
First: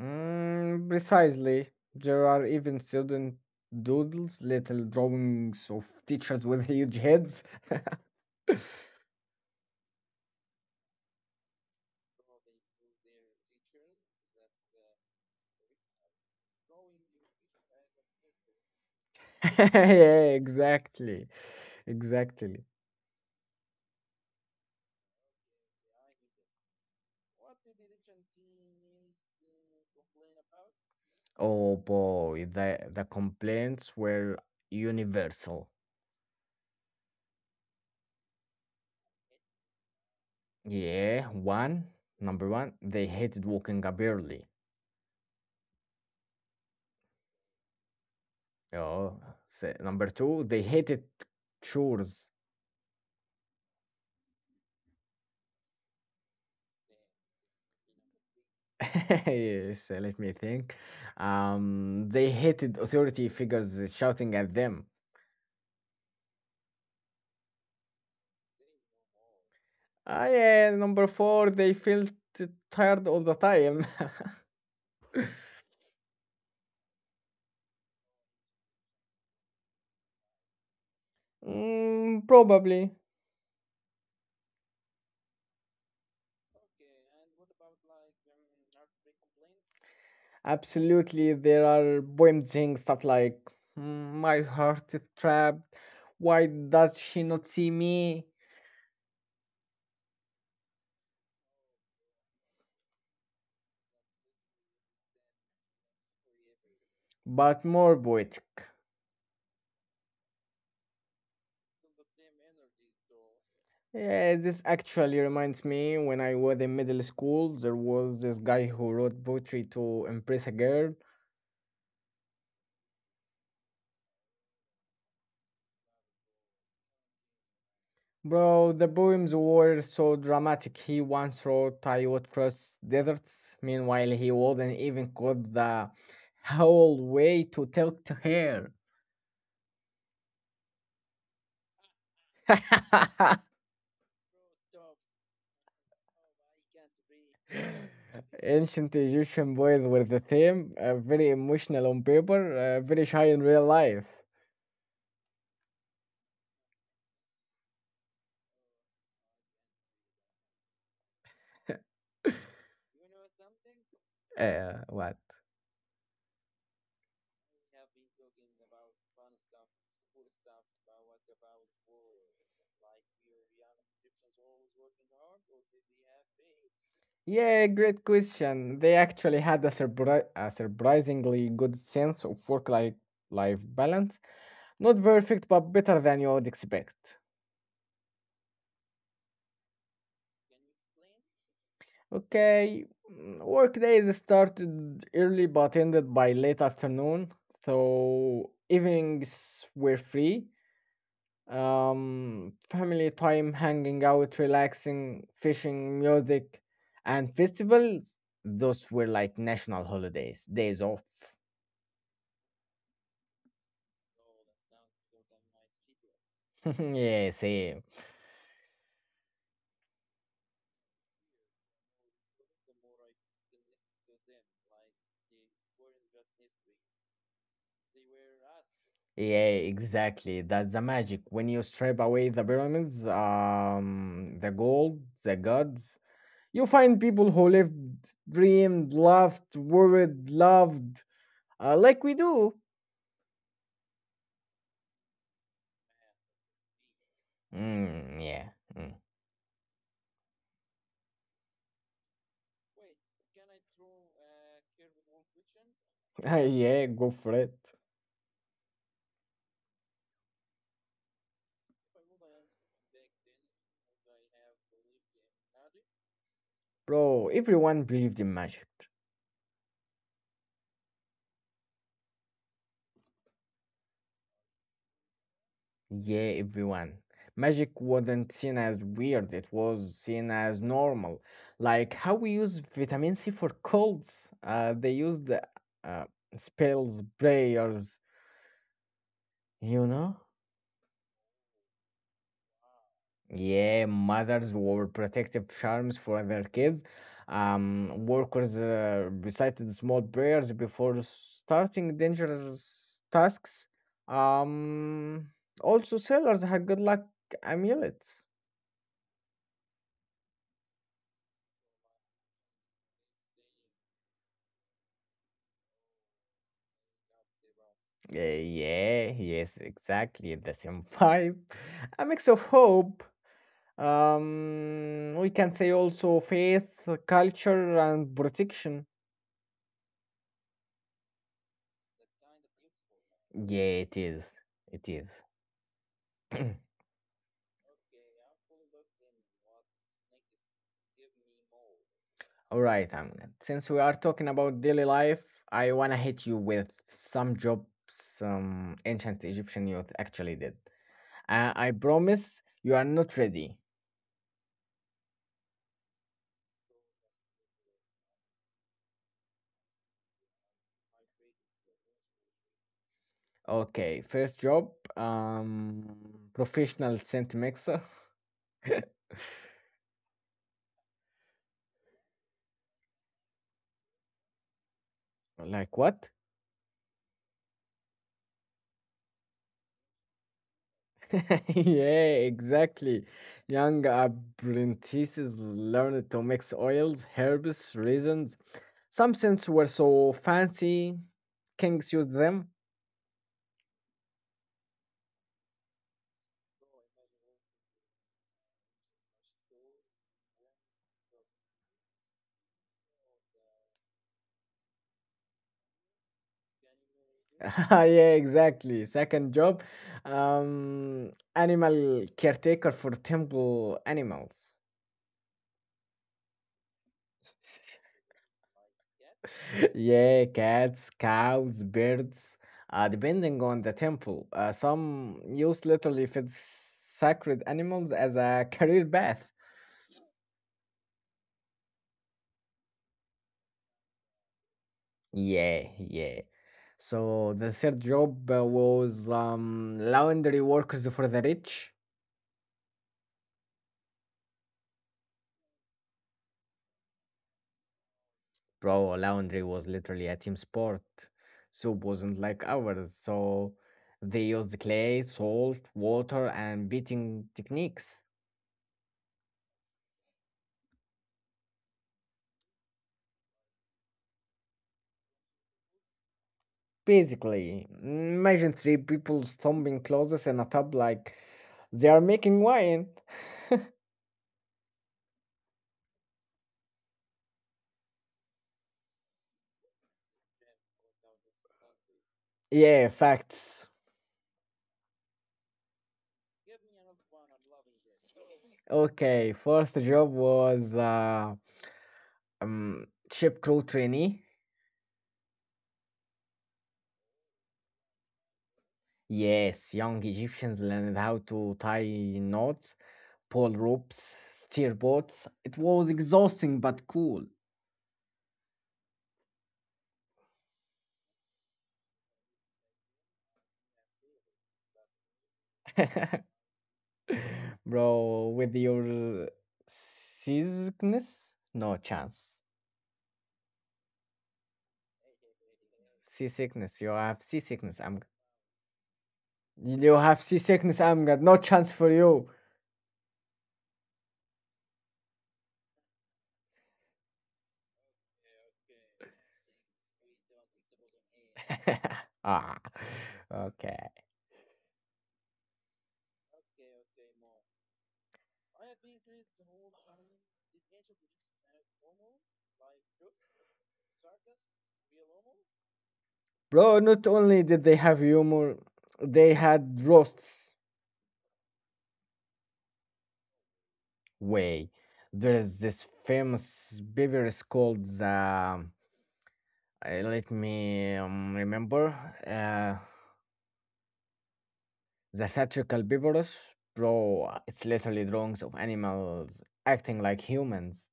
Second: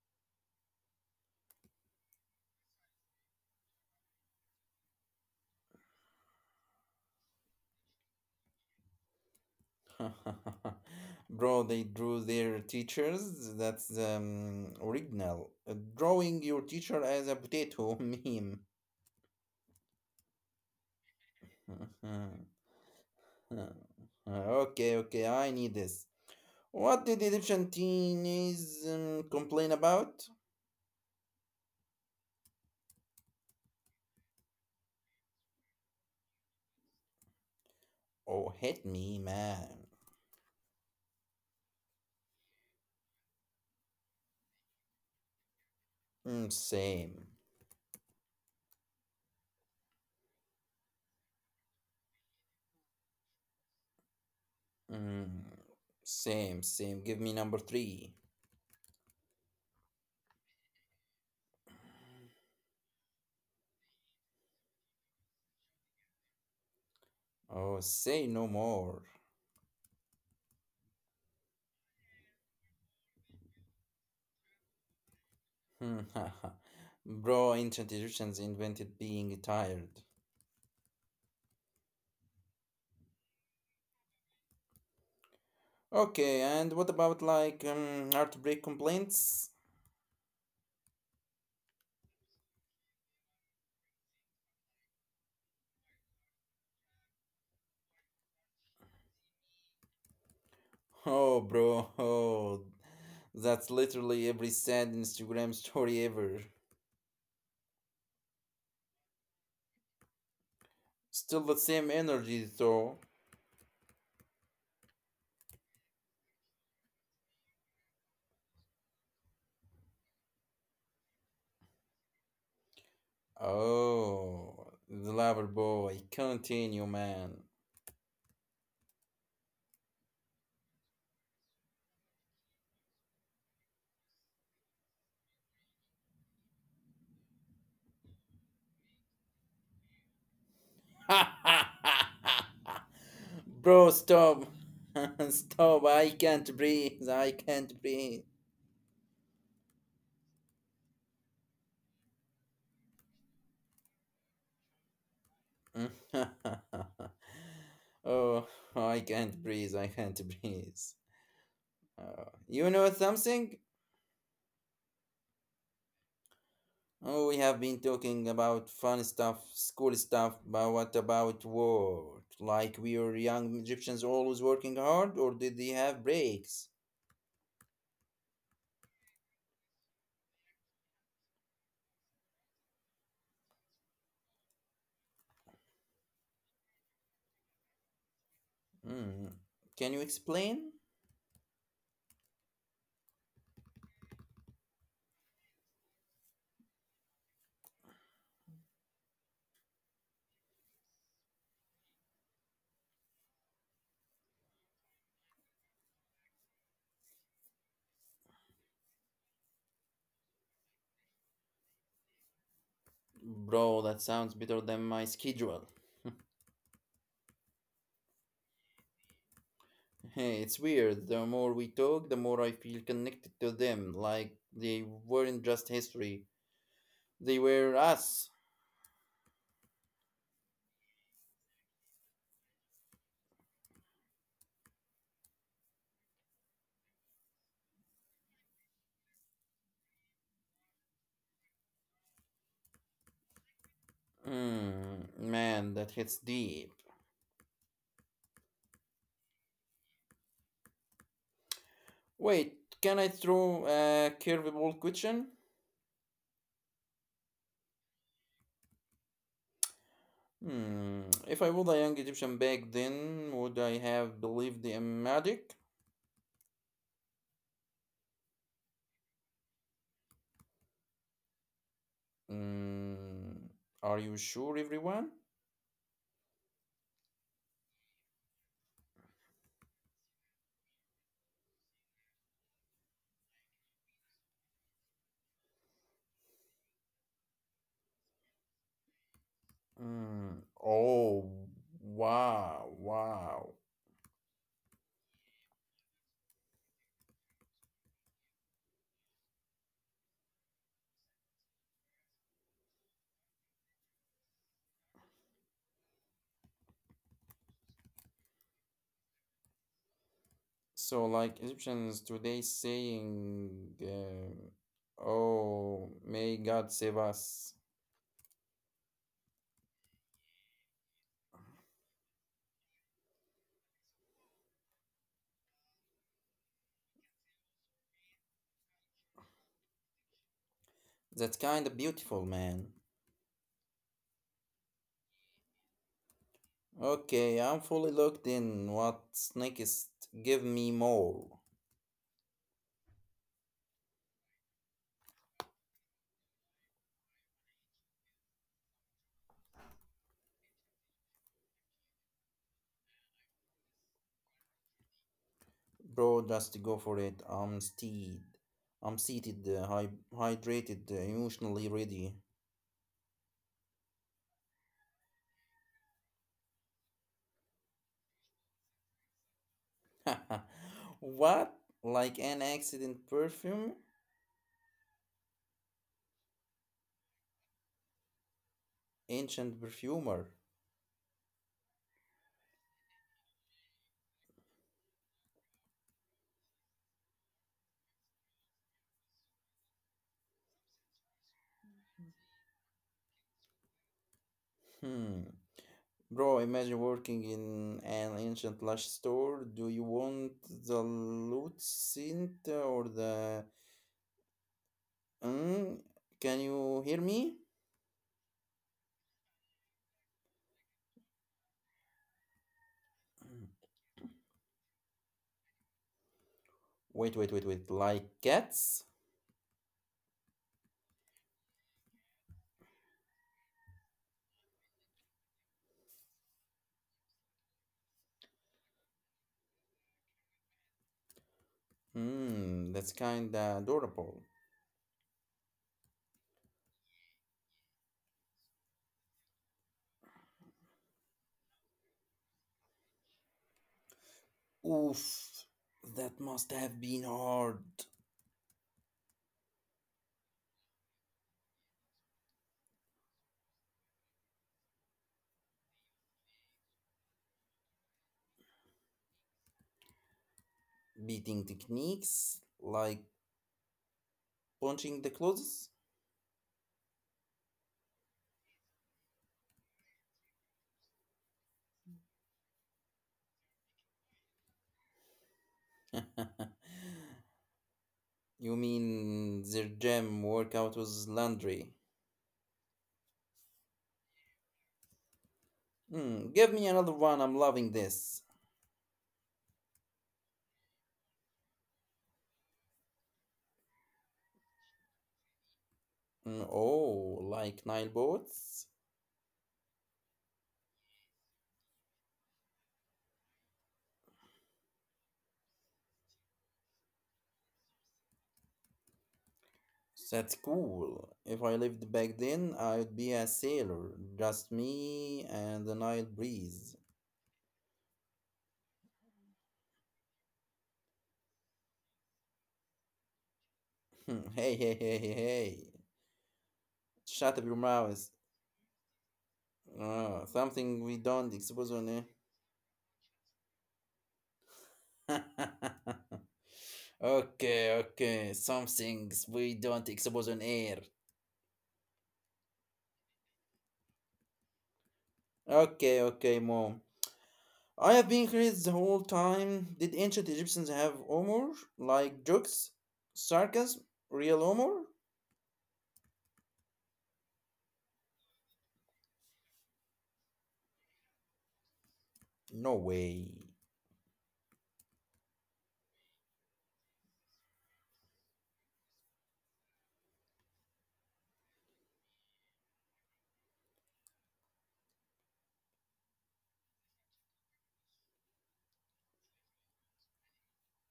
Speaker 1: Mm, precisely. There are even student doodles, little drawings of teachers with huge heads.
Speaker 2: Bro, they drew their teachers. That's um, original. Uh, Drawing your teacher as a potato meme.
Speaker 1: Yeah, exactly, exactly.
Speaker 2: Okay, okay, I need this. What did Egyptian teenies um, complain about?
Speaker 1: Oh boy, the, the complaints were universal.
Speaker 2: Oh, hit me, man.
Speaker 1: Yeah, one, number one, they hated waking up early.
Speaker 2: Mm, same.
Speaker 1: Oh, se- number two, they hated chores.
Speaker 2: Mm, same, same. Give me number three.
Speaker 1: Yes, uh, let me think. Um, they hated authority figures shouting at them.
Speaker 2: Oh, say no more.
Speaker 1: Ah, yeah, number four, they felt tired all the time.
Speaker 2: Hmm, bro, ancient Egyptians invented being tired.
Speaker 1: Mm, probably.
Speaker 2: Okay, and what about like um, heartbreak complaints?
Speaker 1: Absolutely, there are poems saying stuff like, "Mm, my heart is trapped, why does she not see me?"
Speaker 2: Oh, bro, oh, that's literally every sad Instagram story ever.
Speaker 1: But more poetic.
Speaker 2: Still the same energy, though.
Speaker 1: Yeah, this actually reminds me when I was in middle school, there was this guy who wrote poetry to impress a girl.
Speaker 2: Oh, the lover boy. Continue, man.
Speaker 1: Bro, the poems were so dramatic. He once wrote, I would cross deserts. Meanwhile, he wasn't even got the whole way to talk to her.
Speaker 2: Bro, stop. Stop. I can't breathe. I can't breathe.
Speaker 1: Ancient Egyptian boys were the same, uh, very emotional on paper, uh, very shy in real life.
Speaker 2: Oh, I can't breathe. I can't breathe. Uh, you know something?
Speaker 1: Uh, what?
Speaker 2: Oh, we have been talking about fun stuff, school stuff, but what about work? Like, were young Egyptians always working hard, or did they have breaks?
Speaker 1: Yeah, great question. They actually had a, surpri- a surprisingly good sense of work-life life balance. Not perfect, but better than you would expect.
Speaker 2: Mm. Can you explain?
Speaker 1: Okay, mm, work days started early but ended by late afternoon, so evenings were free. Um, family time, hanging out, relaxing, fishing, music, and festivals. Those were like national holidays, days off.
Speaker 2: Bro, that sounds better than my schedule.
Speaker 1: Yeah, same.
Speaker 2: Hey, it's weird. The more we talk, the more I feel connected to them. Like they weren't just history, they were us.
Speaker 1: Yeah, exactly. That's the magic. When you strip away the pyramids, um, the gold, the gods, you find people who lived, dreamed, laughed, worried, loved, uh, like we do.
Speaker 2: Mm, man, that hits deep.
Speaker 1: Mm, yeah. Mm.
Speaker 2: Wait, can I throw a curveball question?
Speaker 1: Yeah, go for it.
Speaker 2: Hmm, if I was a young Egyptian back then, would I have believed in magic?
Speaker 1: Bro, everyone believed in magic.
Speaker 2: Hmm. Are you sure, everyone?
Speaker 1: Yeah, everyone. Magic wasn't seen as weird, it was seen as normal. Like how we use vitamin C for colds. Uh, they used uh, spells, prayers, you know?
Speaker 2: Mm, oh, wow, wow.
Speaker 1: Yeah, mothers wore protective charms for their kids. Um, workers uh, recited small prayers before starting dangerous tasks. Um, Also, sailors had good luck amulets.
Speaker 2: So, like Egyptians today saying, um, oh, may God save us.
Speaker 1: Uh, yeah, yes, exactly the same vibe. A mix of hope. Um, we can say also faith, culture, and protection.
Speaker 2: That's kind of beautiful, man.
Speaker 1: Yeah, it is. It is.
Speaker 2: Okay, I'm fully looked in. What's next? Give me more.
Speaker 1: All right, Ahmed. Since we are talking about daily life, I wanna hit you with some jobs some ancient Egyptian youth actually did. Uh, I promise you are not ready.
Speaker 2: Bro, just go for it. I'm steed. I'm seated, uh, hy- hydrated, uh, emotionally ready.
Speaker 1: Okay, first job, um, professional scent mixer.
Speaker 2: What? Like an accident perfume?
Speaker 1: Like what?
Speaker 2: Ancient perfumer.
Speaker 1: Yeah, exactly. Young apprentices learned to mix oils, herbs, resins. Some scents were so fancy, kings used them.
Speaker 2: Hmm. Bro, imagine working in an ancient lush store. Do you want the loot scent or the. Mm? Can you hear me?
Speaker 1: Yeah, exactly. Second job, um, animal caretaker for temple animals.
Speaker 2: Wait, wait, wait, wait. Like cats?
Speaker 1: Yeah, cats, cows, birds, uh, depending on the temple. Uh, some use literally feed sacred animals as a career path.
Speaker 2: Hmm, that's kinda adorable.
Speaker 1: Yeah, yeah. So the third job uh, was um, laundry workers for the rich.
Speaker 2: Oof, that must have been hard.
Speaker 1: Bro, laundry was literally a team sport. Soup wasn't like ours, so they used clay, salt, water, and beating techniques.
Speaker 2: Beating techniques? Like punching the clothes?
Speaker 1: Basically, imagine three people stomping closes in a tub like they are making wine.
Speaker 2: You mean their gym workout was laundry?
Speaker 1: Yeah, facts.
Speaker 2: Mm, give me another one. I'm loving this.
Speaker 1: Okay, first job was uh, um, ship crew trainee.
Speaker 2: Mm, oh, like Nile boats?
Speaker 1: Yes, young Egyptians learned how to tie knots. Pole ropes, steer boats. It was exhausting but cool.
Speaker 2: That's cool. If I lived back then, I'd be a sailor. Just me and the Nile breeze.
Speaker 1: Bro, with your seasickness? No chance.
Speaker 2: hey, hey, hey, hey, hey.
Speaker 1: Seasickness, you have
Speaker 2: Shut up your
Speaker 1: seasickness. I'm
Speaker 2: mouth.
Speaker 1: you have
Speaker 2: Uh,
Speaker 1: seasickness.
Speaker 2: something we
Speaker 1: I'm Got no
Speaker 2: don't
Speaker 1: chance
Speaker 2: expose
Speaker 1: for
Speaker 2: on
Speaker 1: you.
Speaker 2: air. Okay, okay. Some things we don't expose on air.
Speaker 1: ah, okay,
Speaker 2: Okay, okay, mom. I have been curious the whole time. Did ancient Egyptians have humor? Like jokes? Sarcasm? Real humor?
Speaker 1: bro. Not only did they have humor, they had roasts.
Speaker 2: No way.
Speaker 1: Way. There is this famous beverage called the um, Uh, let me um, remember uh, the satirical Bibarus. Bro, it's literally drawings of animals acting like humans,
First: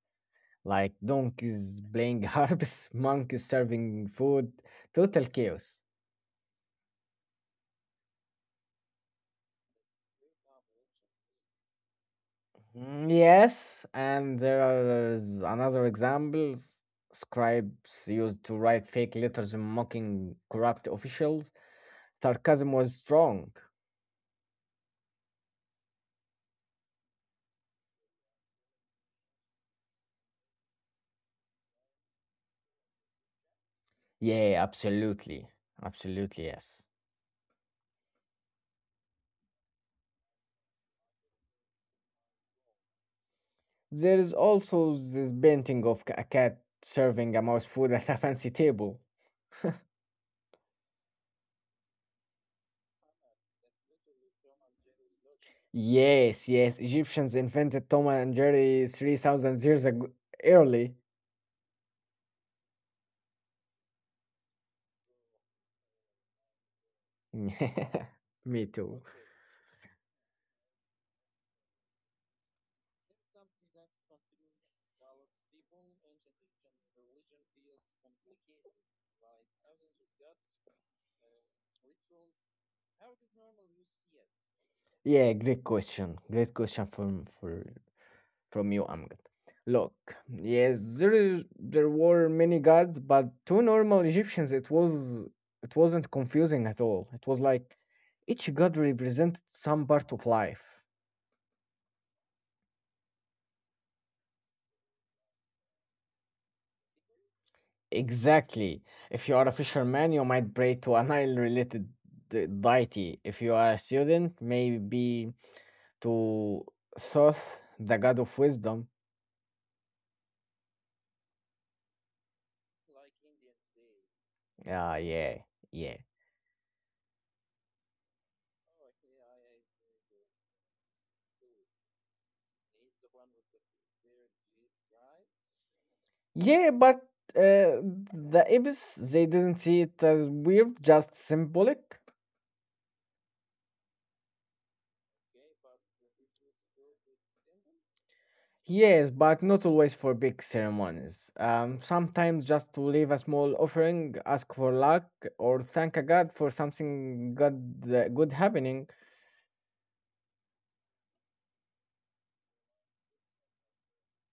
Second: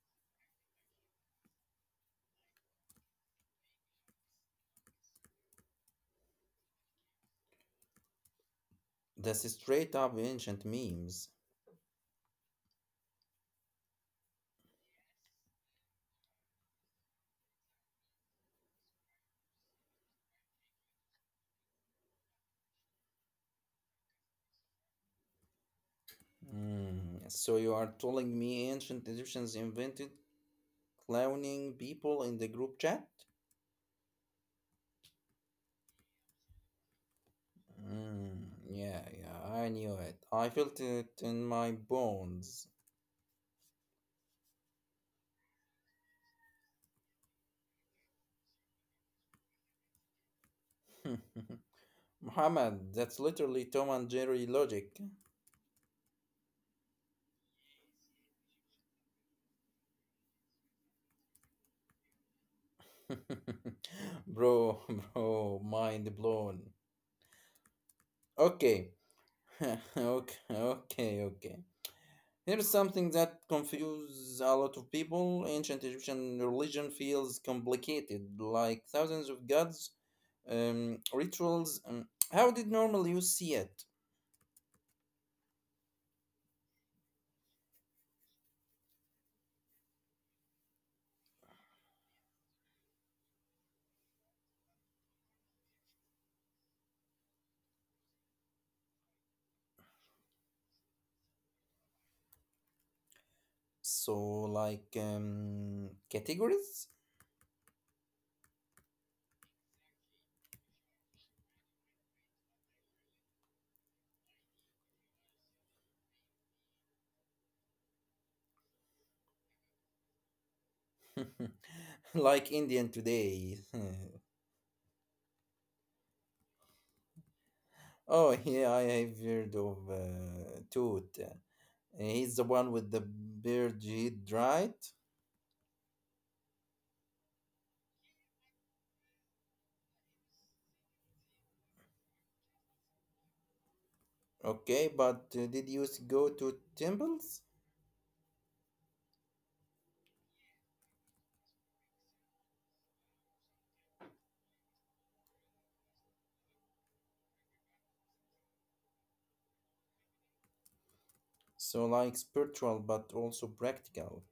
Speaker 1: like donkeys playing harps, monkeys serving food, total chaos.
Speaker 2: That's straight up ancient memes.
Speaker 1: Mm, yes, and there are another examples. Scribes used to write fake letters mocking corrupt officials. Sarcasm was strong.
Speaker 2: Hmm, so you are telling me ancient Egyptians invented clowning people in the group chat?
Speaker 1: Yeah, absolutely. Absolutely, yes.
Speaker 2: Mm, yeah, yeah, I knew it. I felt it in my bones.
Speaker 1: There is also this painting of a cat serving a mouse food at a fancy table.
Speaker 2: Muhammad, that's literally Tom and Jerry logic.
Speaker 1: Yes, yes, Egyptians invented Tom and Jerry three thousand years ago early.
Speaker 2: bro, bro, mind blown.
Speaker 1: Me
Speaker 2: Okay,
Speaker 1: too.
Speaker 2: okay, okay, okay. Here's something that confuses a lot of people. Ancient Egyptian religion feels complicated, like thousands of gods, um, rituals. Um, how did normally you see it?
Speaker 1: Yeah, great question. Great question from for from you, Amgad. Look, yes, there is, there were many gods, but to normal Egyptians it was it wasn't confusing at all. It was like each god represented some part of life.
Speaker 2: So, like um, categories,
Speaker 1: Exactly. If you are a fisherman, you might pray to a Nile related deity. If you are a student, maybe to Thoth, the god of wisdom.
Speaker 2: like Indian today.
Speaker 1: Ah, yeah, yeah.
Speaker 2: Oh yeah, I have heard of uh, Toot. He's the one with the beard, head, right?
Speaker 1: Yeah, but uh, the Ibis, they didn't see it as weird, just symbolic.
Speaker 2: Okay, but uh, did you s- go to temples?
Speaker 1: Yes, but not always for big ceremonies. Um, sometimes just to leave a small offering, ask for luck, or thank a god for something good, uh, good happening.
Speaker 2: So, like spiritual, but also practical.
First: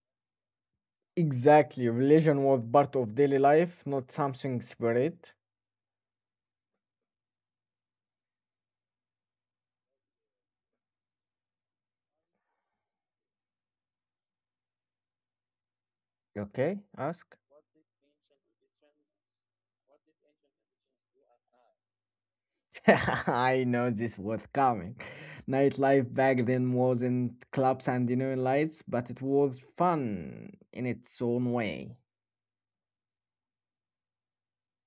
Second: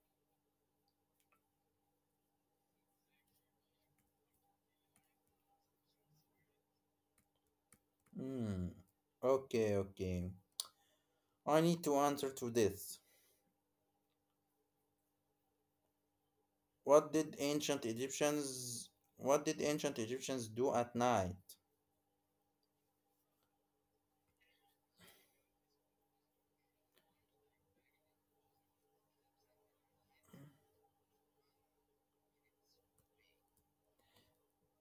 Speaker 1: Exactly. Religion was part of daily life, not something separate.
Speaker 2: Hmm. Okay, okay. I need to answer to this.
Speaker 1: Okay,
Speaker 2: What
Speaker 1: ask.
Speaker 2: did ancient Egyptians? What did ancient Egyptians do at night?
Speaker 1: I know this was coming. Nightlife back then wasn't clubs and neon lights, but it was fun in its own way.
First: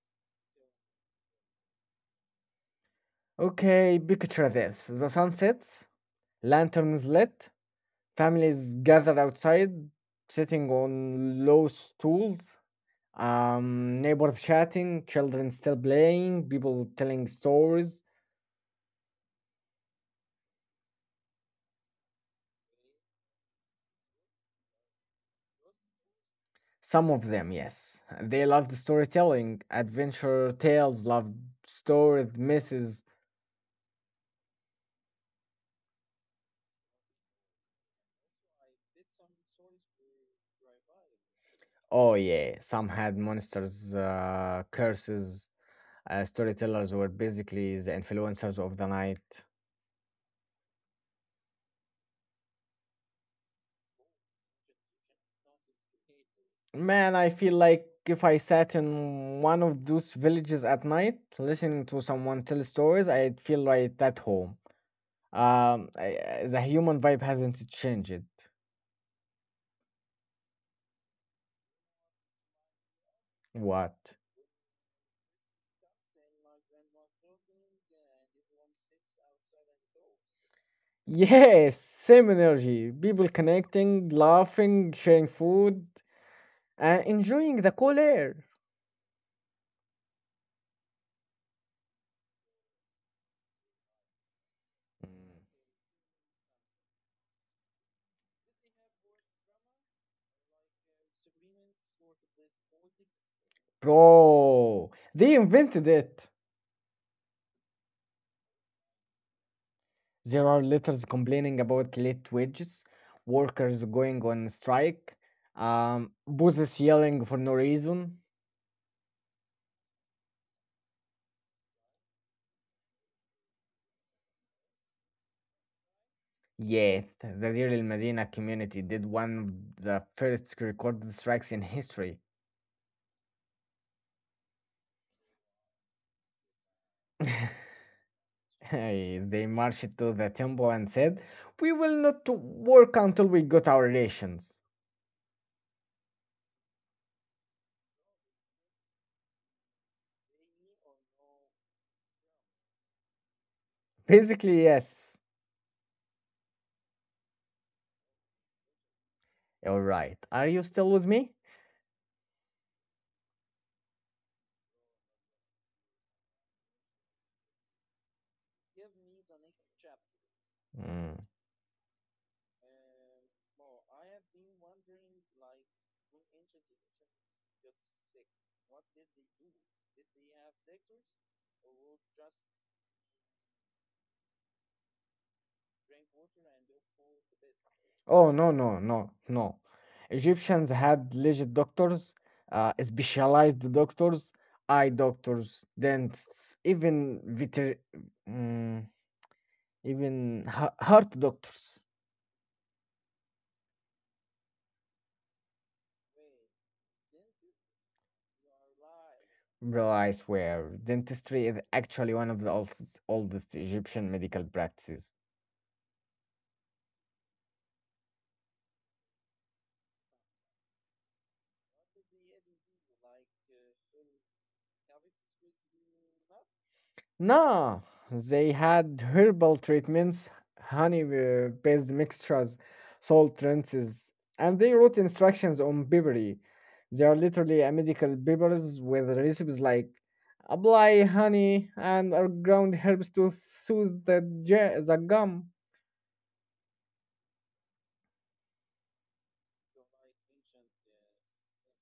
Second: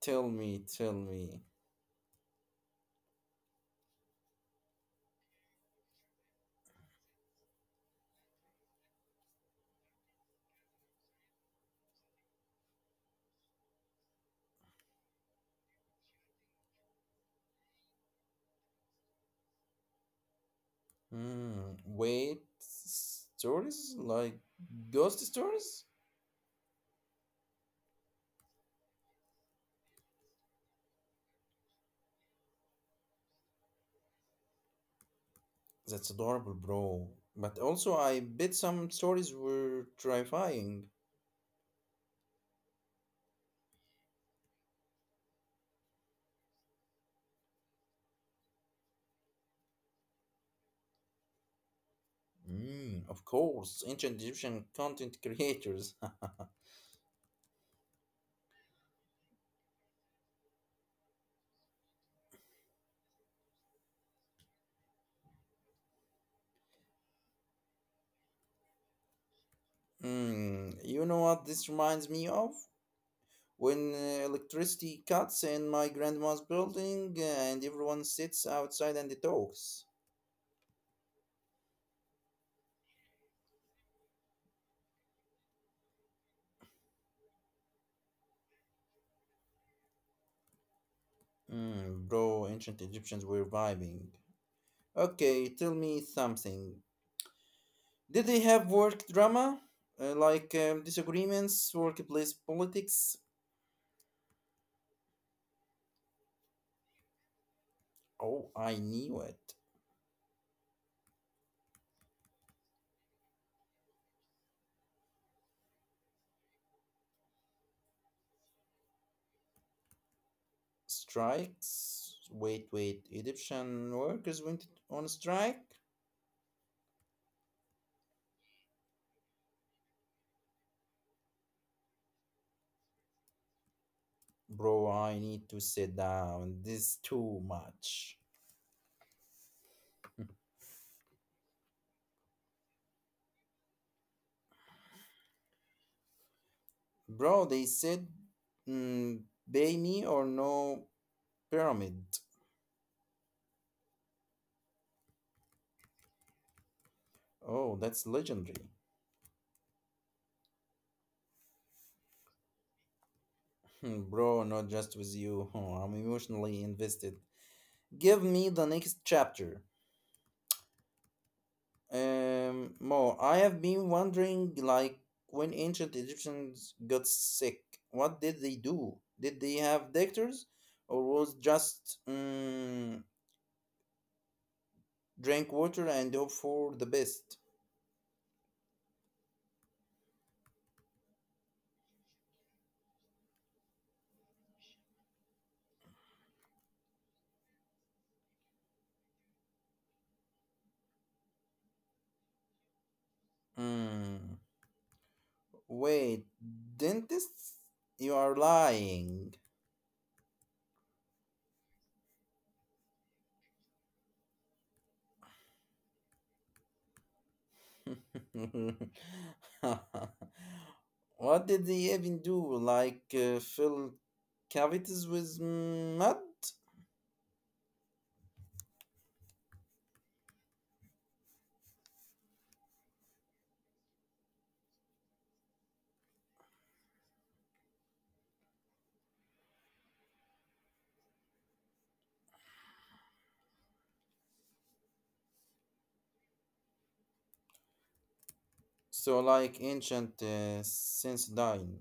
Speaker 2: Tell me, tell me.
Speaker 1: Okay, picture this. The sun sets, lanterns lit, families gathered outside, sitting on low stools, um, neighbors chatting, children still playing, people telling stories.
Speaker 2: Hmm. Wait, stories like ghost stories?
Speaker 1: Some of them, yes. They loved storytelling, adventure tales, loved stories, misses.
Speaker 2: That's adorable, bro. But also, I bet some stories were terrifying.
Speaker 1: Oh, yeah. Some had monsters, uh, curses. Uh, storytellers were basically the influencers of the night.
Speaker 2: Mm, of course, ancient Egyptian content creators.
Speaker 1: Man, I feel like if I sat in one of those villages at night, listening to someone tell stories, I'd feel right at home. Um, I, I- the human vibe hasn't changed.
Speaker 2: Mm, you know what this reminds me of?
Speaker 1: What?
Speaker 2: When uh, electricity cuts in my grandma's building uh, and everyone sits outside and talks.
Speaker 1: Yes, same energy. People connecting, laughing, sharing food, and enjoying the cool air.
Speaker 2: Mm, bro, ancient Egyptians were vibing. Okay, tell me something. Did they have work drama? Uh, like um, disagreements, workplace politics?
Speaker 1: Bro, they invented it.
Speaker 2: Oh, I knew it.
Speaker 1: There are letters complaining about late wages, workers going on strike, um, bosses yelling for no reason.
Speaker 2: Strikes. Wait, wait. Egyptian workers went on strike?
Speaker 1: Yes, the Deir el Medina community did one of the first recorded strikes in history.
Speaker 2: Bro, I need to sit down. This is too much.
Speaker 1: Hey, they marched to the temple and said, we will not to work until we got our rations.
Speaker 2: Bro, they said, mm, pay me or no pyramid.
Speaker 1: Basically, yes.
Speaker 2: Oh, that's legendary.
Speaker 1: All right. Are you still with me?
Speaker 2: Hmm, bro, not just with you. I'm emotionally invested. Give me the next chapter.
Speaker 1: Mm.
Speaker 2: Um, More, I have been wondering, like, when ancient Egyptians got sick, what did they do? Did they have doctors, or was just um, drink water and hope for the best?
Speaker 1: Oh, no, no, no, no. Egyptians had legit doctors, uh, specialized doctors, eye doctors, dentists, even veter- mm, even hea- heart doctors.
Speaker 2: Hmm. Wait, dentists? You are lying.
Speaker 1: Bro, I swear, dentistry is actually one of the oldest, oldest Egyptian medical practices.
Speaker 2: What did they even do? Like, uh, fill cavities with mud?
Speaker 1: Nah, they had herbal treatments, honey-based mixtures, salt rinses, and they wrote instructions on papery. They are literally a medical papers with recipes like apply honey and or ground herbs to soothe the, ja- the gum.
Speaker 2: So, like ancient uh, Sensodyne.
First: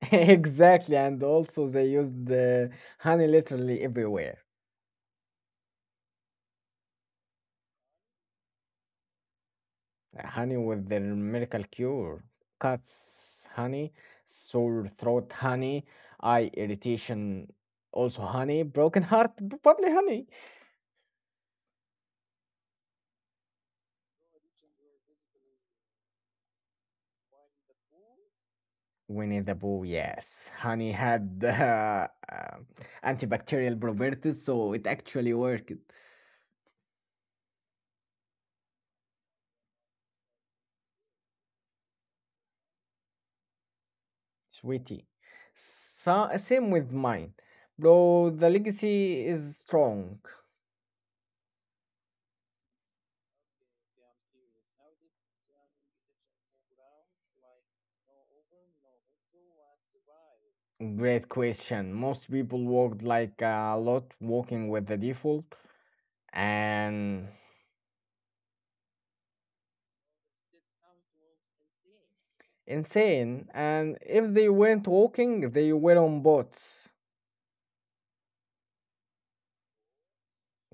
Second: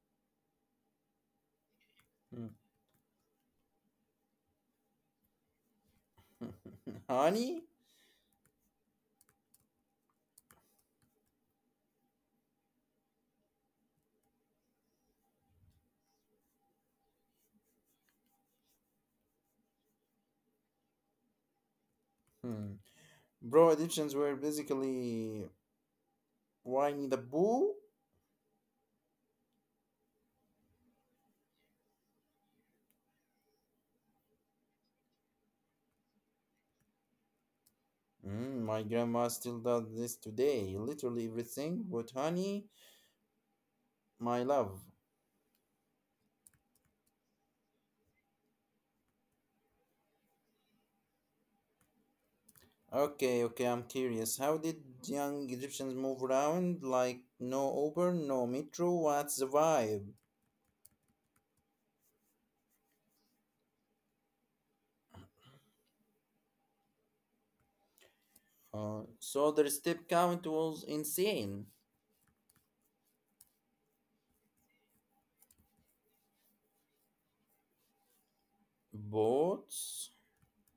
Speaker 1: Exactly, and also they used
Speaker 2: Hmm.
Speaker 1: the honey literally everywhere.
Speaker 2: Honey?
Speaker 1: Honey with the miracle cure. Cuts, honey, sore throat, honey, eye irritation, also honey, broken heart, probably honey.
Speaker 2: Hmm. Bro, Egyptians were basically whiny the boo.
Speaker 1: Winnie the Pooh, yes. Honey had uh, uh, antibacterial properties, so it actually worked.
Speaker 2: Mm, my grandma still does this today. Literally everything but honey, my love.
Speaker 1: Sweetie. So, same with mine. Bro, the legacy is strong.
Speaker 2: Okay, okay, I'm curious. How did young Egyptians move around? Like, no Uber, no metro? What's the vibe?
Speaker 1: Great question. Most people walked like a lot walking with the default and
Speaker 2: Uh, so their step count was insane.
Speaker 1: insane. And if they weren't walking, they were on boats.
Speaker 2: Boats?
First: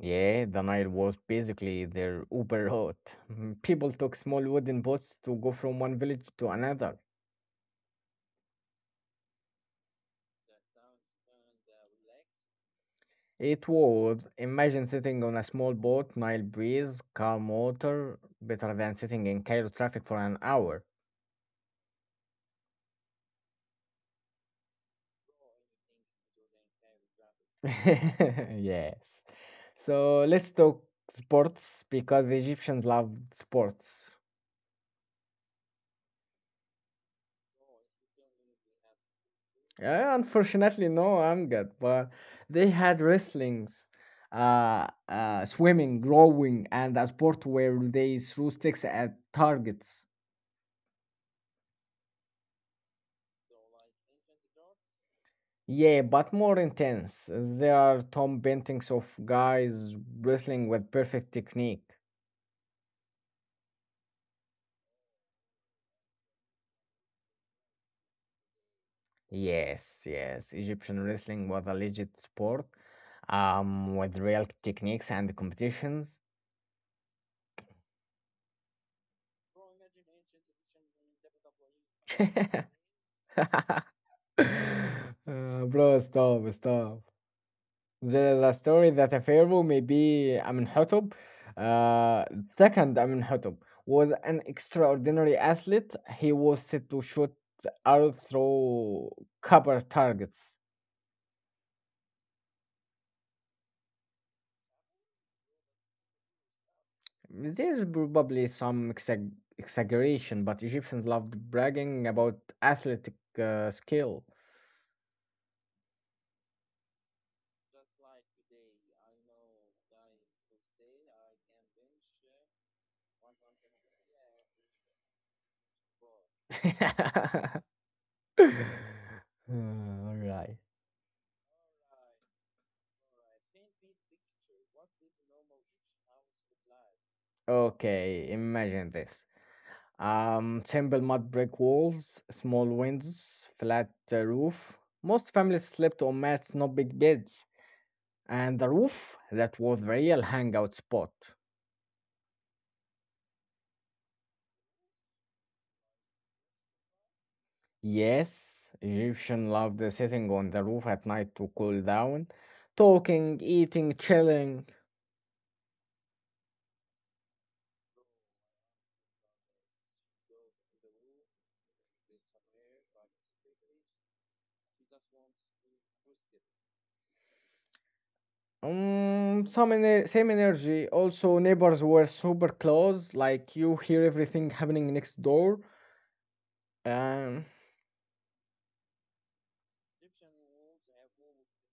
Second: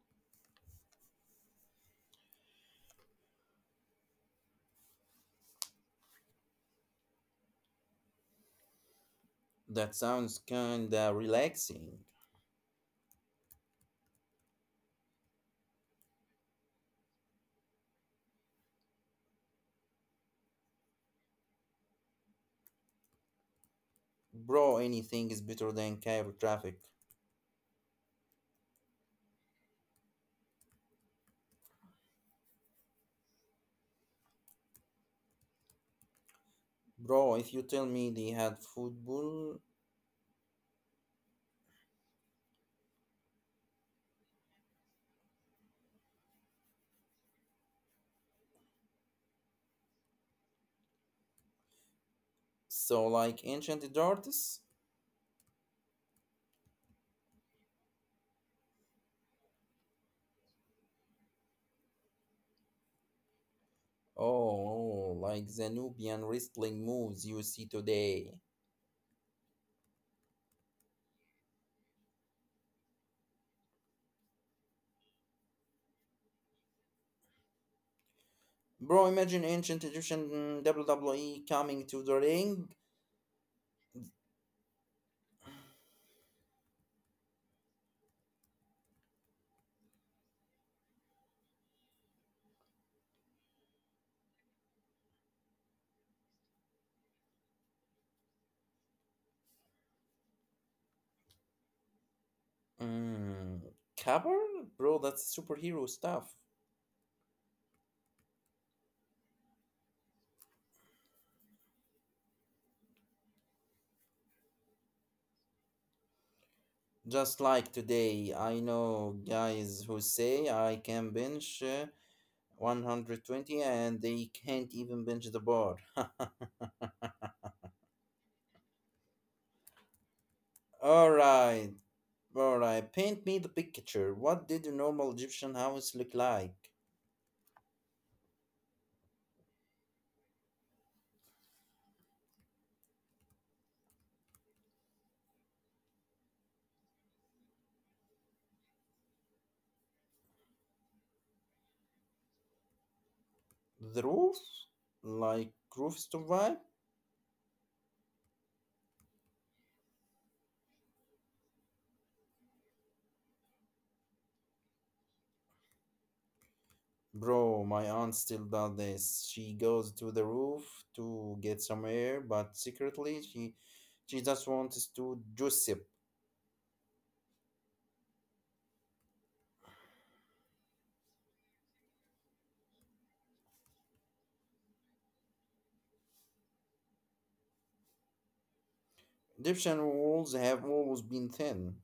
Speaker 1: Yeah, the Nile was basically their Uber route. People took small wooden boats to go from one village to another.
Speaker 2: That sounds kinda relaxing.
Speaker 1: It was imagine sitting on a small boat, Nile breeze, calm water, better than sitting in Cairo traffic for an hour.
Speaker 2: Bro, anything is better than Cairo traffic.
Speaker 1: Yes. So let's talk sports because the Egyptians loved sports.
Speaker 2: Bro, if you tell me they had football,
Speaker 1: Yeah, unfortunately, no, I'm good. But they had wrestlings, uh, uh, swimming, rowing, and a sport where they threw sticks at targets.
Speaker 2: so like ancient darts?
Speaker 1: Yeah, but more intense. There are Tom paintings of guys wrestling with perfect technique.
Speaker 2: Oh, oh, like the Nubian wrestling moves you see today.
Speaker 1: Yes, yes, Egyptian wrestling was a legit sport, um, with real techniques and competitions.
Speaker 2: Bro, imagine ancient Egyptian mm, W W E coming to the ring.
Speaker 1: Uh, bro, stop, stop. The story that a pharaoh, maybe Amenhotep, uh, second Amenhotep, was an extraordinary athlete. He was said to shoot arrow through copper targets.
Speaker 2: Mm, cover? Bro, that's superhero stuff.
Speaker 1: There's probably some exag- exaggeration, but Egyptians loved bragging about athletic uh, skill.
Speaker 2: Just like today, I know guys who say I can bench uh, one hundred twenty and they can't even bench the bar.
Speaker 1: All right.
Speaker 2: All right, all right. Paint me the picture. What did a normal Egyptian house look like?
Speaker 1: Okay, imagine this. Um, simple mud brick walls, small windows, flat uh, roof. Most families slept on mats, not big beds. And the roof, that was the real hangout spot.
Speaker 2: The roof, like roofs to vibe.
Speaker 1: Yes, Egyptian loved sitting on the roof at night to cool down, talking, eating, chilling.
Speaker 2: Bro, my aunt still does this. She goes to the roof to get some air, but secretly she she just wants to gossip.
Speaker 1: Um, some ener- same energy. Also, neighbors were super close, like you hear everything happening next door. Um,
Speaker 2: Egyptian walls have always been thin.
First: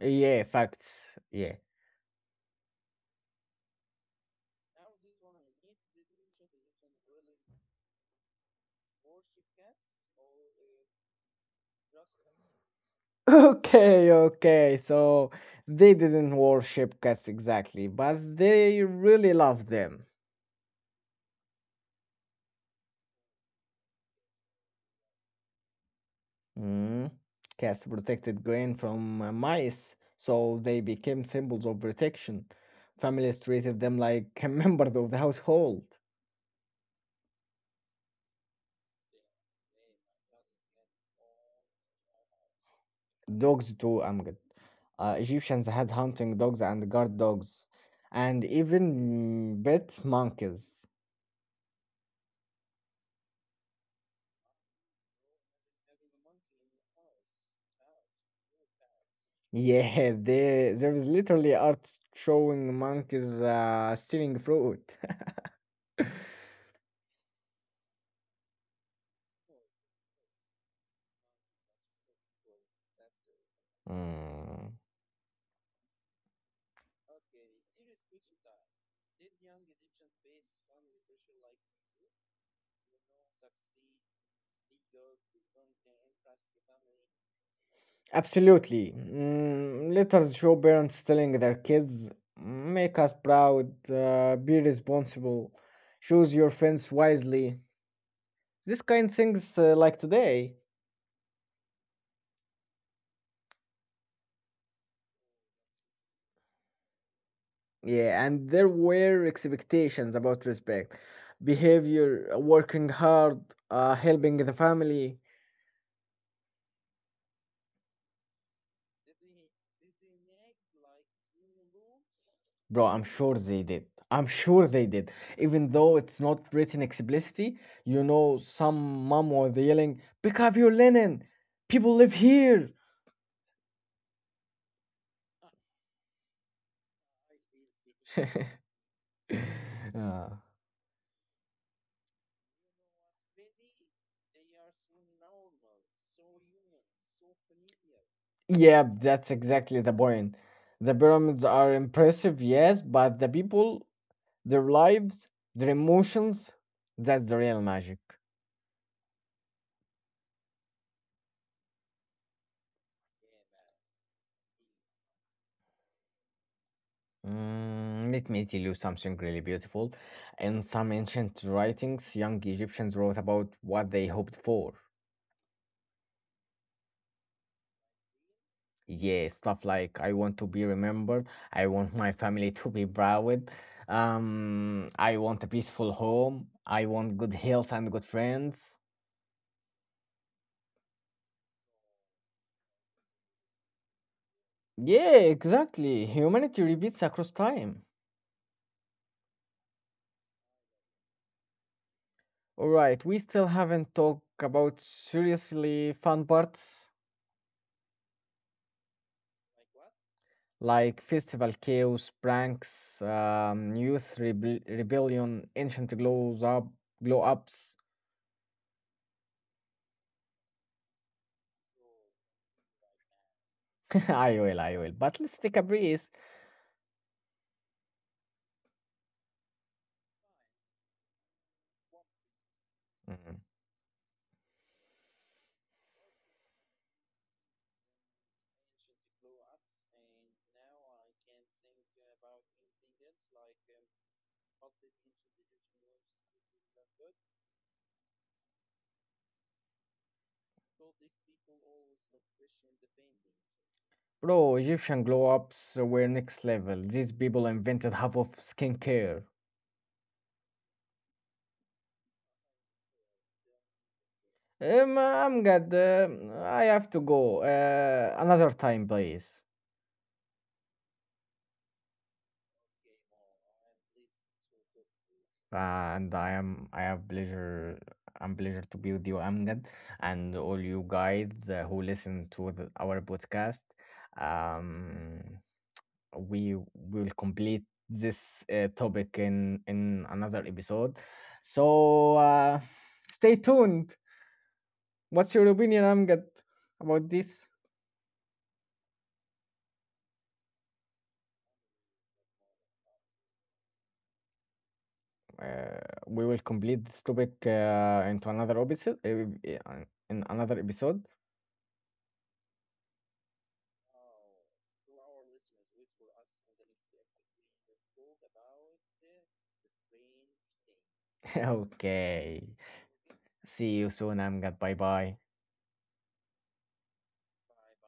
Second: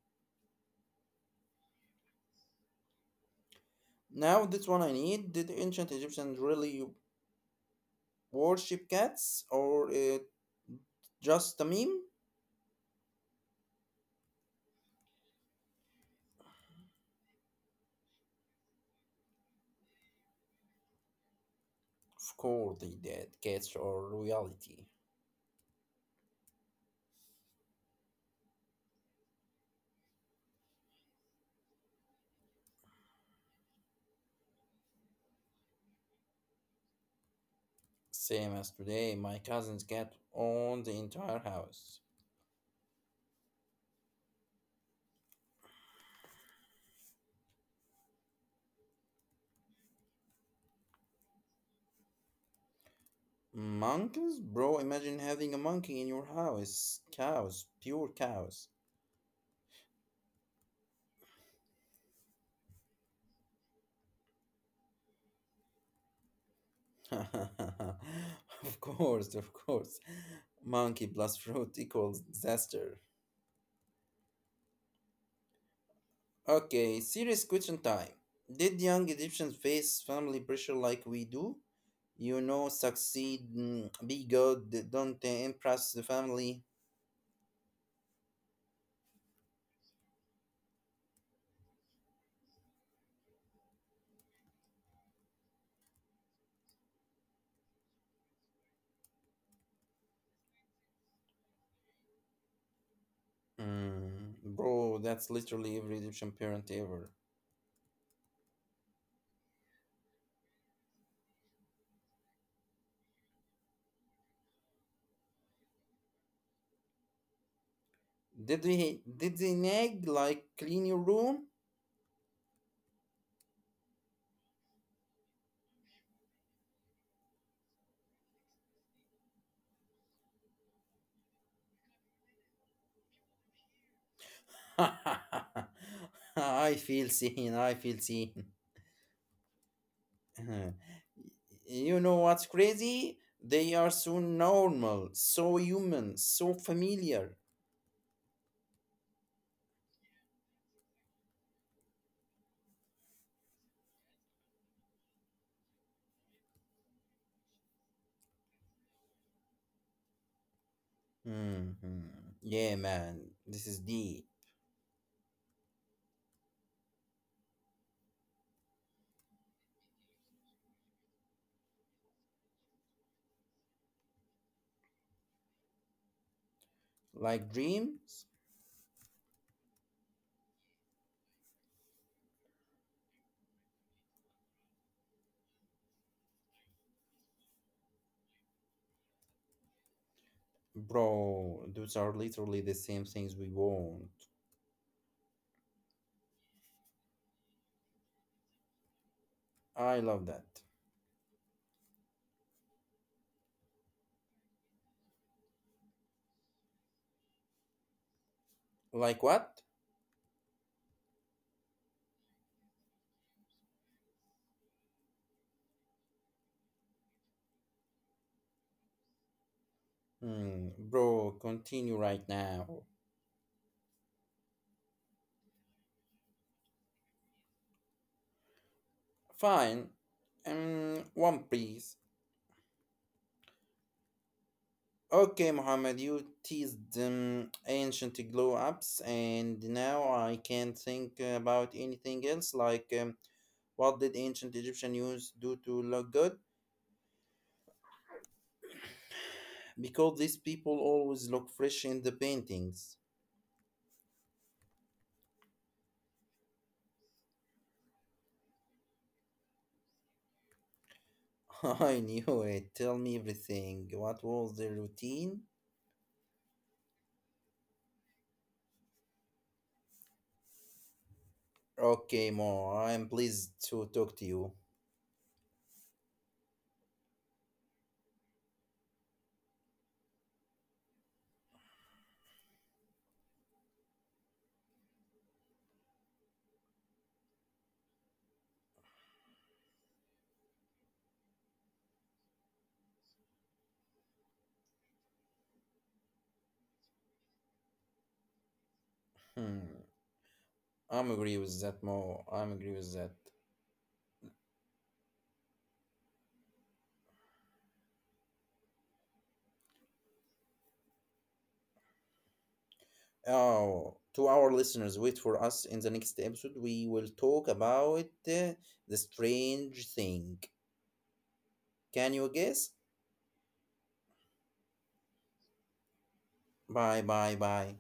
Speaker 1: yeah, facts. Yeah.
Speaker 2: Now that's what I need. Did ancient Egyptians really worship cats, or it just a meme?
Speaker 1: Okay, okay. So they didn't worship cats exactly, but they really loved them.
Speaker 2: Scolded that cats are royalty.
Speaker 1: Mm. Cats protected grain from uh, mice, so they became symbols of protection. Families treated them like members of the household.
Speaker 2: Same as today, my cousin's cat owned the entire house.
Speaker 1: Dogs too, Amgad. Uh, Egyptians had hunting dogs and guard dogs, and even mm, pet monkeys.
Speaker 2: Monkeys? Bro, imagine having a monkey in your house. Cows, pure cows.
Speaker 1: Yes, there there is literally art showing monkeys uh, stealing fruit.
Speaker 2: Of course, of course. Monkey plus fruit equals disaster.
Speaker 1: Mm,
Speaker 2: Okay, serious question time. Did young Egyptians face family pressure like we do? You know, succeed, mm, be good, don't impress the family.
Speaker 1: Absolutely. Mm, letters show parents telling their kids, make us proud, uh, be responsible, choose your friends wisely. These kind things uh, like today.
Speaker 2: Mm, bro, that's literally every Egyptian parent ever.
Speaker 1: Yeah, and there were expectations about respect, behavior, working hard, uh, helping the family.
Speaker 2: Did he did they nag like clean your room?
Speaker 1: Bro, I'm sure they did. I'm sure they did. Even though it's not written explicitly, you know, some mom was yelling, pick up your linen! People live here!
Speaker 2: I feel seen, I feel seen.
Speaker 1: Uh,
Speaker 2: You know what's crazy? They are so normal, so human, so familiar.
Speaker 1: yeah, that's exactly the point. The pyramids are impressive, yes, but the people, their lives, their emotions, that's the real magic.
Speaker 2: Mhm. Yeah, man, this is D.
Speaker 1: Mm, let me tell you something really beautiful. In some ancient writings, young Egyptians wrote about what they hoped for.
Speaker 2: Like dreams?
Speaker 1: Yeah, stuff like I want to be remembered, I want my family to be proud, um, I want a peaceful home, I want good health and good friends.
Speaker 2: Bro, those are literally the same things we want.
Speaker 1: Yeah, exactly. Humanity repeats across time.
Speaker 2: I love that.
Speaker 1: All right, we still haven't talked about seriously fun parts.
Speaker 2: Like what?
Speaker 1: Like Festival Chaos, Pranks, um, Youth rebe- Rebellion, Ancient Glows Up, Glow Ups.
Speaker 2: Mm, bro, continue right now.
Speaker 1: I will, I will. But let's take a breeze.
Speaker 2: Fine. Um, one please.
Speaker 1: Mhm.
Speaker 2: Okay, Muhammad, you teased um, ancient glow ups, and now I can't think about anything else. Like, um, what did ancient Egyptian use do to look good? Because these people always look fresh in the paintings.
Speaker 1: Bro, Egyptian glow ups were next level. These people invented half of skincare.
Speaker 2: I knew it. Tell me everything. What was the
Speaker 1: Um, I'm
Speaker 2: routine?
Speaker 1: good. um, I have to go. Uh, another time, please.
Speaker 2: Okay, Mo, I'm pleased to talk to you.
Speaker 1: And I am I have pleasure I'm pleasure to be with you Amgad and all you guys uh, who listen to the, our podcast um we will complete this uh, topic in in another episode so uh, stay tuned. What's your opinion Amgad about this?
Speaker 2: Hmm. I'm agree with that, Mo. I'm agree with that.
Speaker 1: uh, we will complete this topic uh, into another episode uh, in another episode.
Speaker 2: Oh, to our listeners, wait for us in the next episode. We will talk about uh, the strange thing. Can you
Speaker 1: Okay.
Speaker 2: guess?
Speaker 1: See you soon, Amgad. Bye bye.
Speaker 2: Bye, bye, bye.